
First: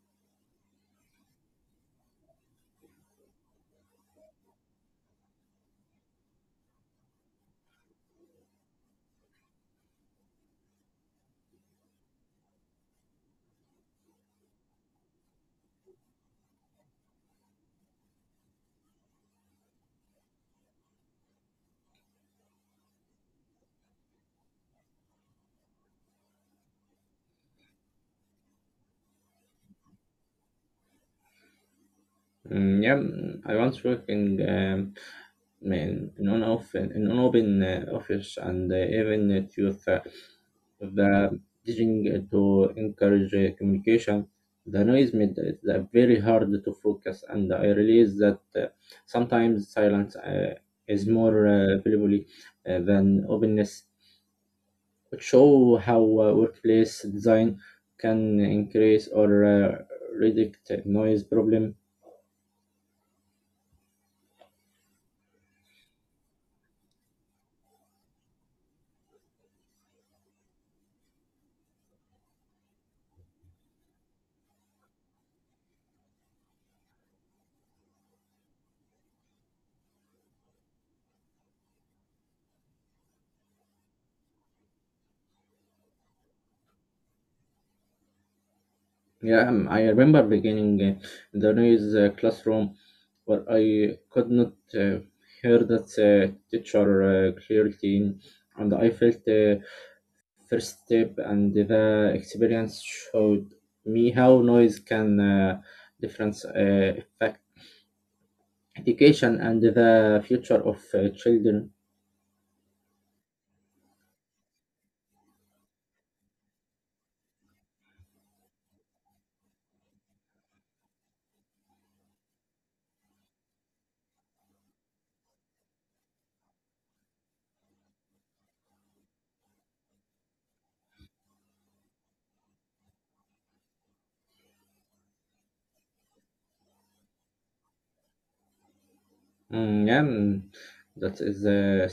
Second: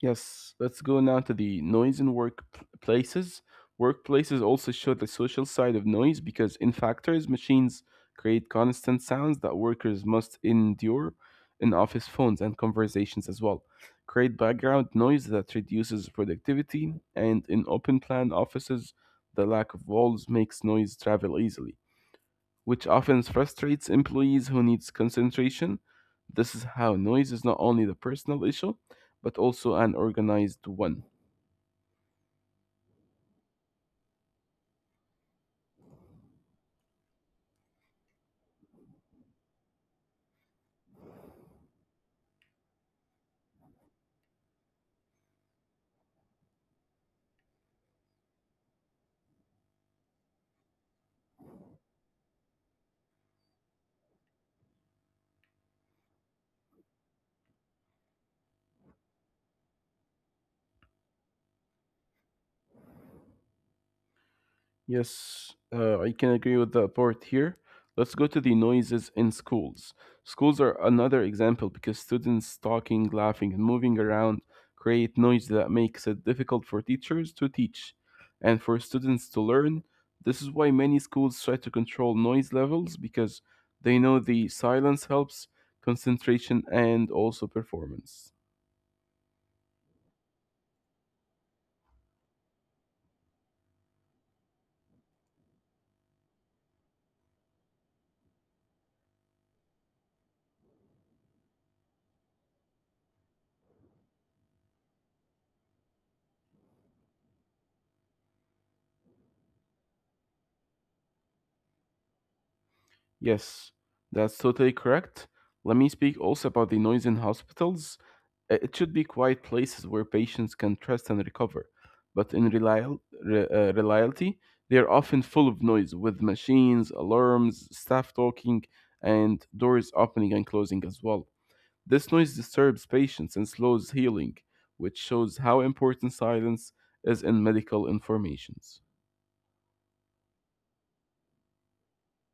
Yes, let's go now to the noise in workplaces. Workplaces also show the social side of noise because, in factors, machines create constant sounds that workers must endure in office phones and conversations as well. Create background noise that reduces productivity, and in open plan offices, the lack of walls makes noise travel easily which often frustrates employees who needs concentration. This is how noise is not only the personal issue, but also an organized one.
Yeah, I once working in an off in an open office and even at youth the teaching to encourage communication. The noise made it very hard to focus, and I realized that sometimes silence is more valuable than openness. It show how workplace design can increase or reduce noise problem.
Yes, I can agree with that part here. Let's go to the noises in schools. Schools are another example because students talking, laughing, and moving around create noise that makes it difficult for teachers to teach and for students to learn. This is why many schools try to control noise levels because they know the silence helps concentration and also performance.
Yeah, I remember beginning the noise classroom where I could not hear that teacher clearly, and I felt the first step, and the experience showed me how noise can difference affect education and the future of children.
Yes, that's totally correct. Let me speak also about the noise in hospitals. It should be quiet places where patients can trust and recover. But in reality, they are often full of noise with machines, alarms, staff talking, and doors opening and closing as well. This noise disturbs patients and slows healing, which shows how important silence is in medical informations.
Yeah, that is a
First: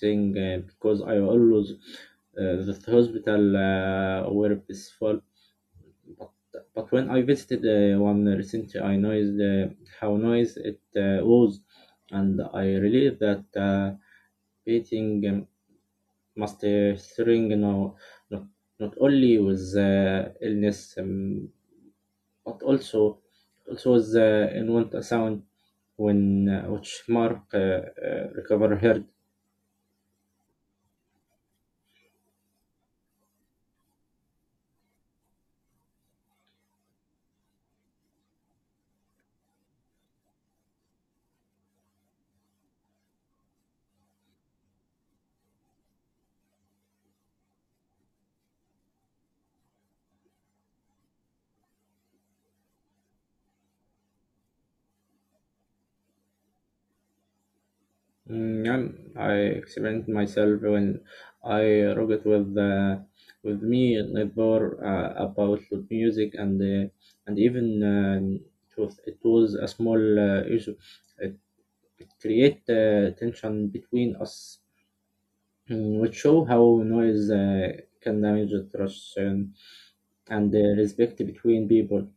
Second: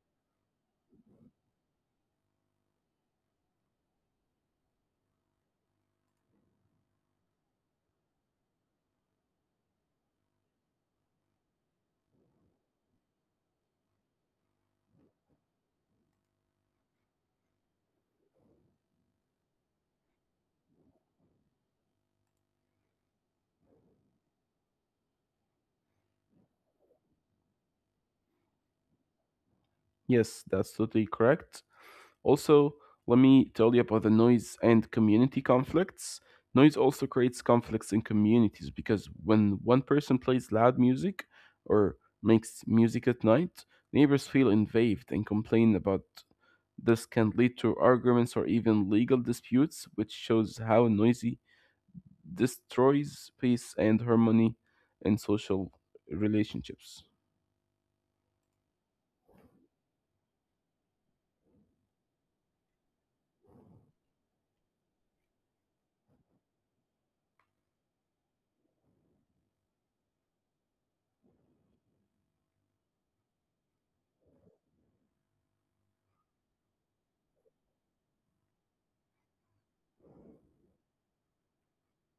thing because I always the hospital were peaceful. But but when I visited one recently, I noticed how noise it was, and I realized that painting, must string you not, not only with illness, but also also with in want a sound when, which Mark recover heard.
Yes, that's totally correct. Also, let me tell you about the noise and community conflicts. Noise also creates conflicts in communities because when one person plays loud music or makes music at night, neighbors feel invaded and complain about this can lead to arguments or even legal disputes, which shows how noisy destroys peace and harmony in social relationships.
And I experienced myself when I rocked with me neighbor about the music and, and even it was a small issue. It, it create tension between us, which show how noise can damage the trust and respect between people.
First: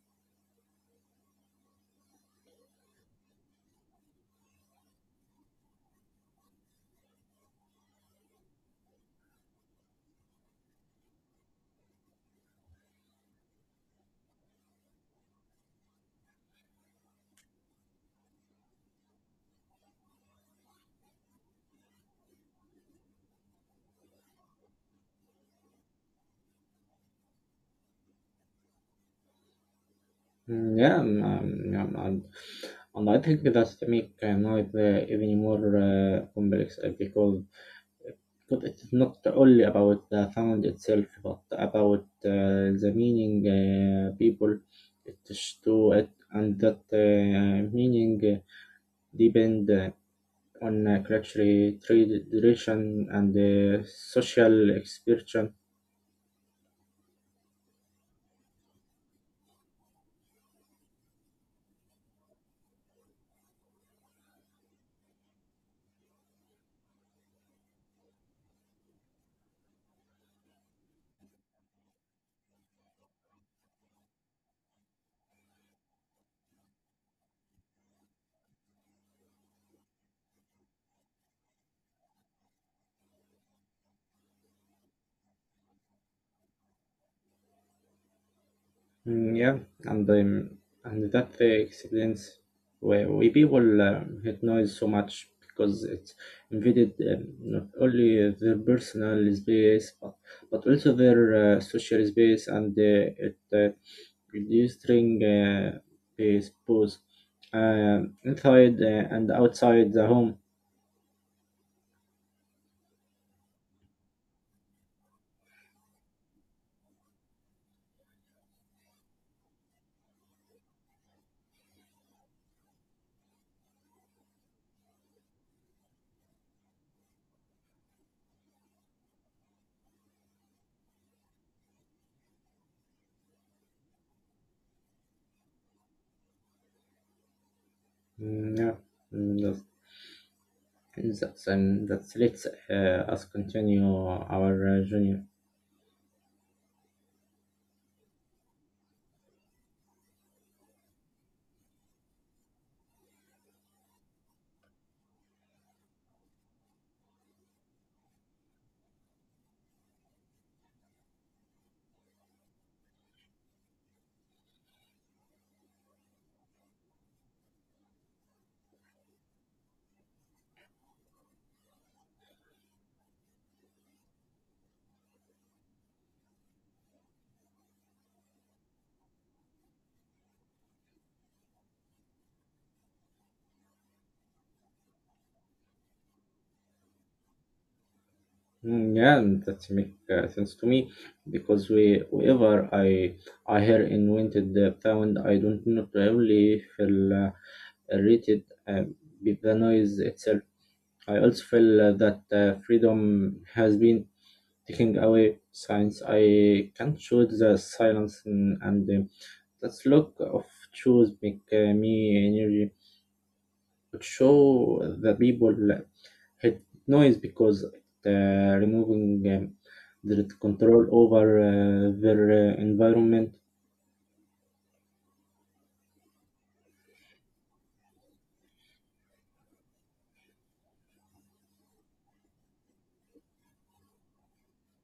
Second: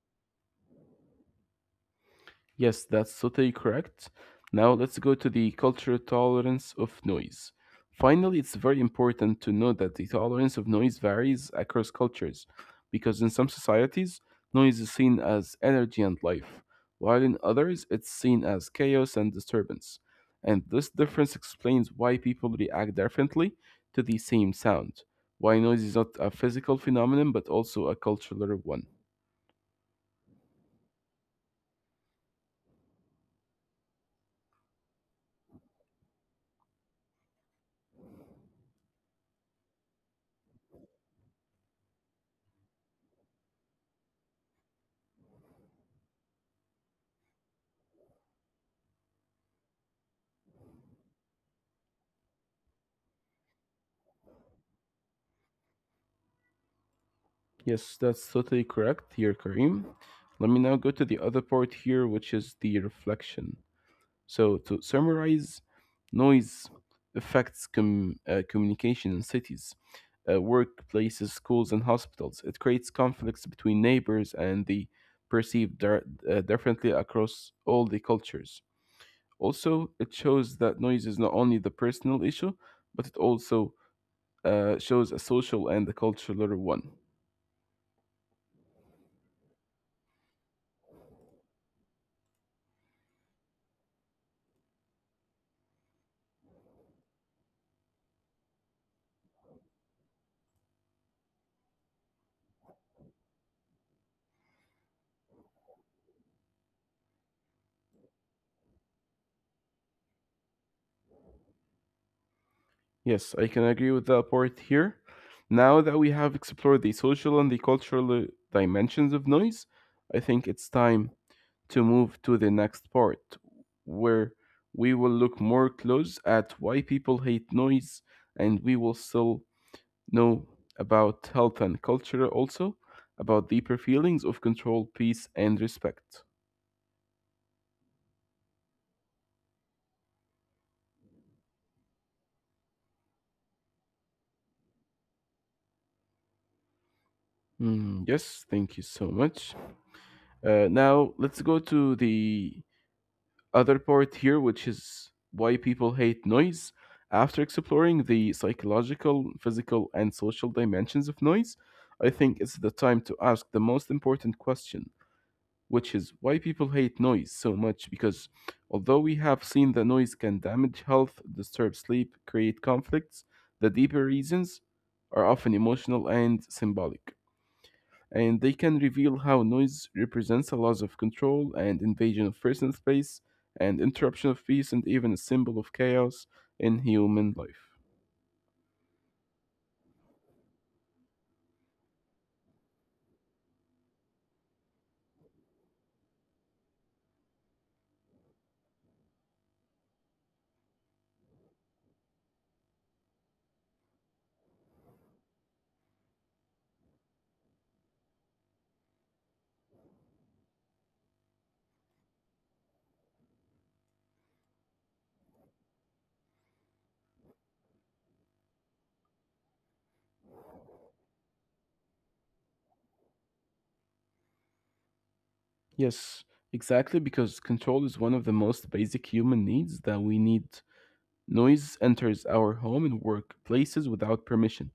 Yes, that's totally correct. Now let's go to the cultural tolerance of noise. Finally, it's very important to know that the tolerance of noise varies across cultures, because in some societies, noise is seen as energy and life, while in others, it's seen as chaos and disturbance. And this difference explains why people react differently to the same sound, why noise is not a physical phenomenon but also a cultural one.
Yeah, and I think that make night even more complex because uh, but it's not only about the sound itself, but about the meaning people attach to it, and that meaning depend on culture, tradition, and social expression.
Yes, that's totally correct here, Karim. Let me now go to the other part here, which is the reflection. So, to summarize, noise affects communication in cities, workplaces, schools, and hospitals. It creates conflicts between neighbors and the perceived dir- differently across all the cultures. Also, it shows that noise is not only the personal issue, but it also shows a social and a cultural one.
Yeah, and um, and that explains why people hate noise so much because it invaded, not only their personal space but also their social space and it reduced ring space both inside and outside the home.
Yes, I can agree with that part here. Now that we have explored the social and the cultural dimensions of noise, I think it's time to move to the next part where we will look more close at why people hate noise and we will still know about health and culture also, about deeper feelings of control, peace, and respect.
Yeah, mm, that's let's us continue our journey.
Mm, yes, thank you so much. Now let's go to the other part here, which is why people hate noise. After exploring the psychological, physical, and social dimensions of noise, I think it's the time to ask the most important question which is why people hate noise so much because although we have seen that noise can damage health, disturb sleep, create conflicts, the deeper reasons are often emotional and symbolic. And they can reveal how noise represents a loss of control and invasion of personal space and interruption of peace and even a symbol of chaos in human life.
Yeah, and that make sense to me because we, wherever I hear invented the sound, I don't not really feel rated with the noise itself. I also feel that freedom has been taking away since I can't choose the silence and that look of choose make me show the people had noise because it, removing their control over their environment.
Yes, exactly, because control is one of the most basic human needs that we need. Noise enters our home and workplaces without permission.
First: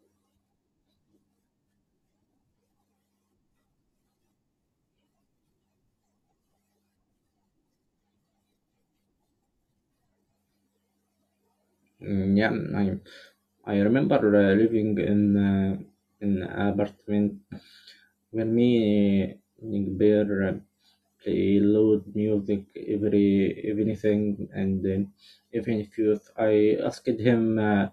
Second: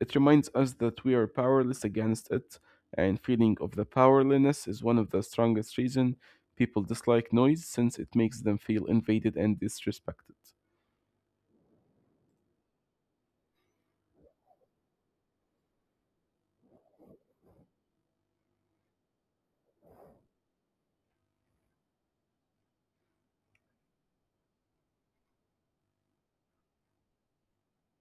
It reminds us that we are powerless against it, and feeling of the powerlessness is one of the strongest reason people dislike noise since it makes them feel invaded and disrespected.
Yeah, I, I remember living in an apartment where me and bear play loud music every anything and then even if you I asked him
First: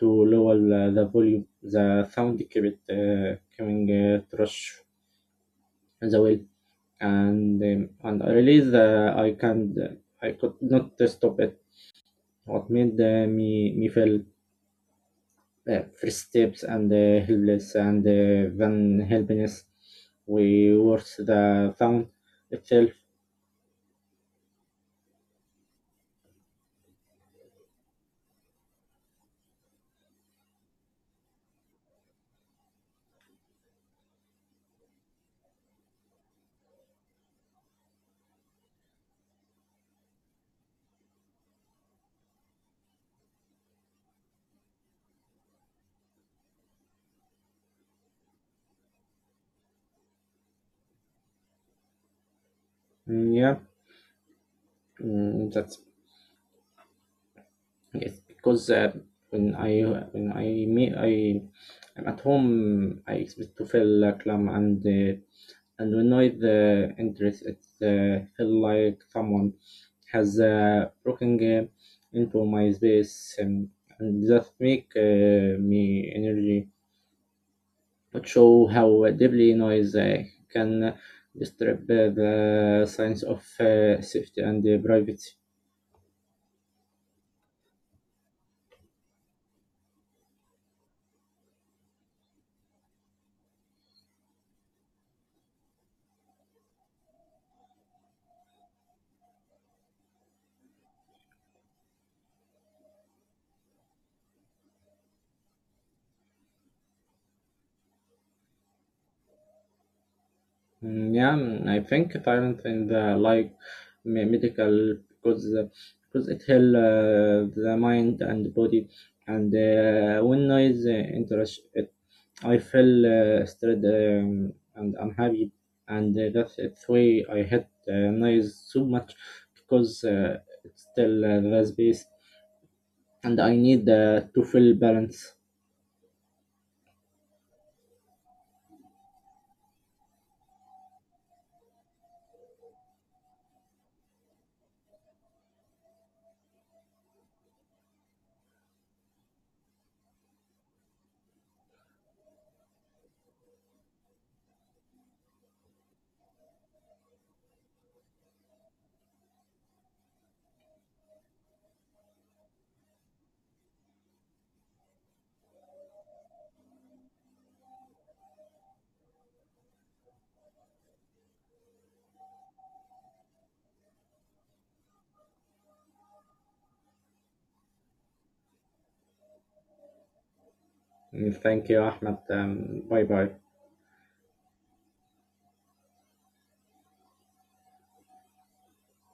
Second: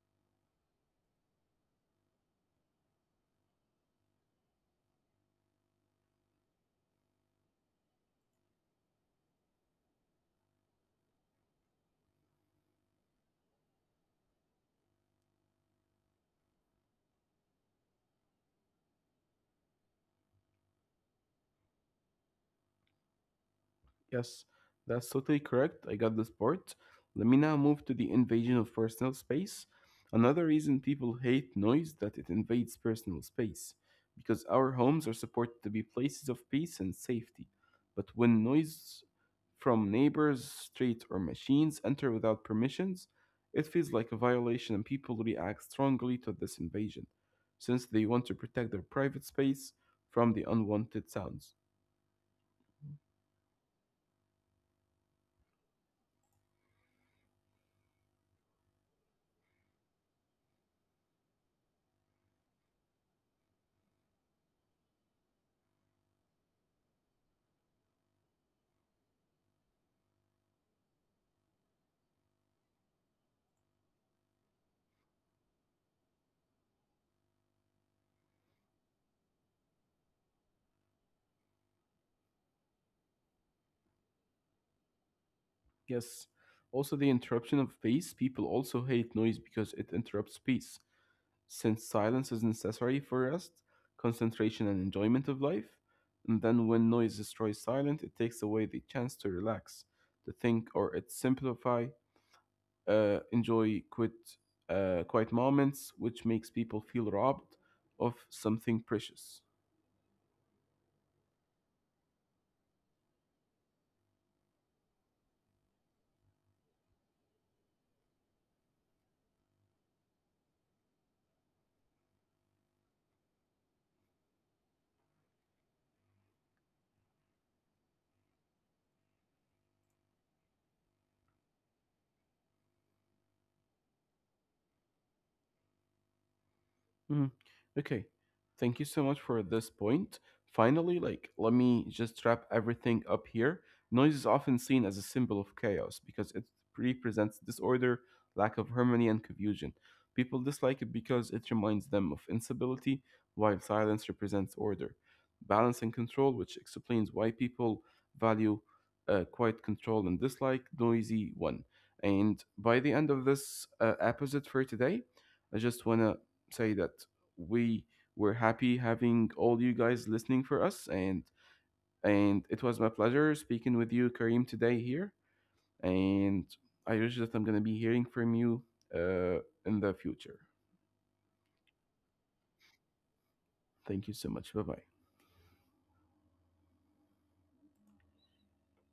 to lower the volume the sound kept coming trash the way and, and I realized that I could not stop it. What made uh, me feel first steps and helpless and then helplessness we worse the sound itself.
Yes, that's totally correct. I got this part. Let me now move to the invasion of personal space. Another reason people hate noise that it invades personal space, because our homes are supposed to be places of peace and safety. But when noise from neighbors, streets, or machines enter without permissions, it feels like a violation and people react strongly to this invasion, since they want to protect their private space from the unwanted sounds.
Yeah, that's yes because when I when I me I am at home, I expect to feel calm and, and when I the interest it feel like someone has broken into my space, and that make me energy, that show how deeply noise can disturb the sense of safety and privacy.
Yes. Also, the interruption of peace. People also hate noise because it interrupts peace. Since silence is necessary for rest, concentration, and enjoyment of life, and then when noise destroys silence, it takes away the chance to relax, to think, or it simplify, enjoy quiet moments, which makes people feel robbed of something precious.
Yeah, I think talent in the like medical because it help the mind and body and when noise interrupts it I feel stressed, and unhappy, and that's the way I hate noise so much because it's still the space, and I need to feel balance.
Mhm. Okay. Thank you so much for this point. Finally, like, let me just wrap everything up here. Noise is often seen as a symbol of chaos because it represents disorder, lack of harmony, and confusion. People dislike it because it reminds them of instability, while silence represents order, balance, and control, which explains why people value quiet control and dislike noisy one. And by the end of this episode for today, I just want to say that we were happy having all you guys listening for us and it was my pleasure speaking with you Karim, today here and I wish that I'm gonna be hearing from you uh in the future.
Thank you, Ahmed. Bye bye.
Thank you so much. Bye bye.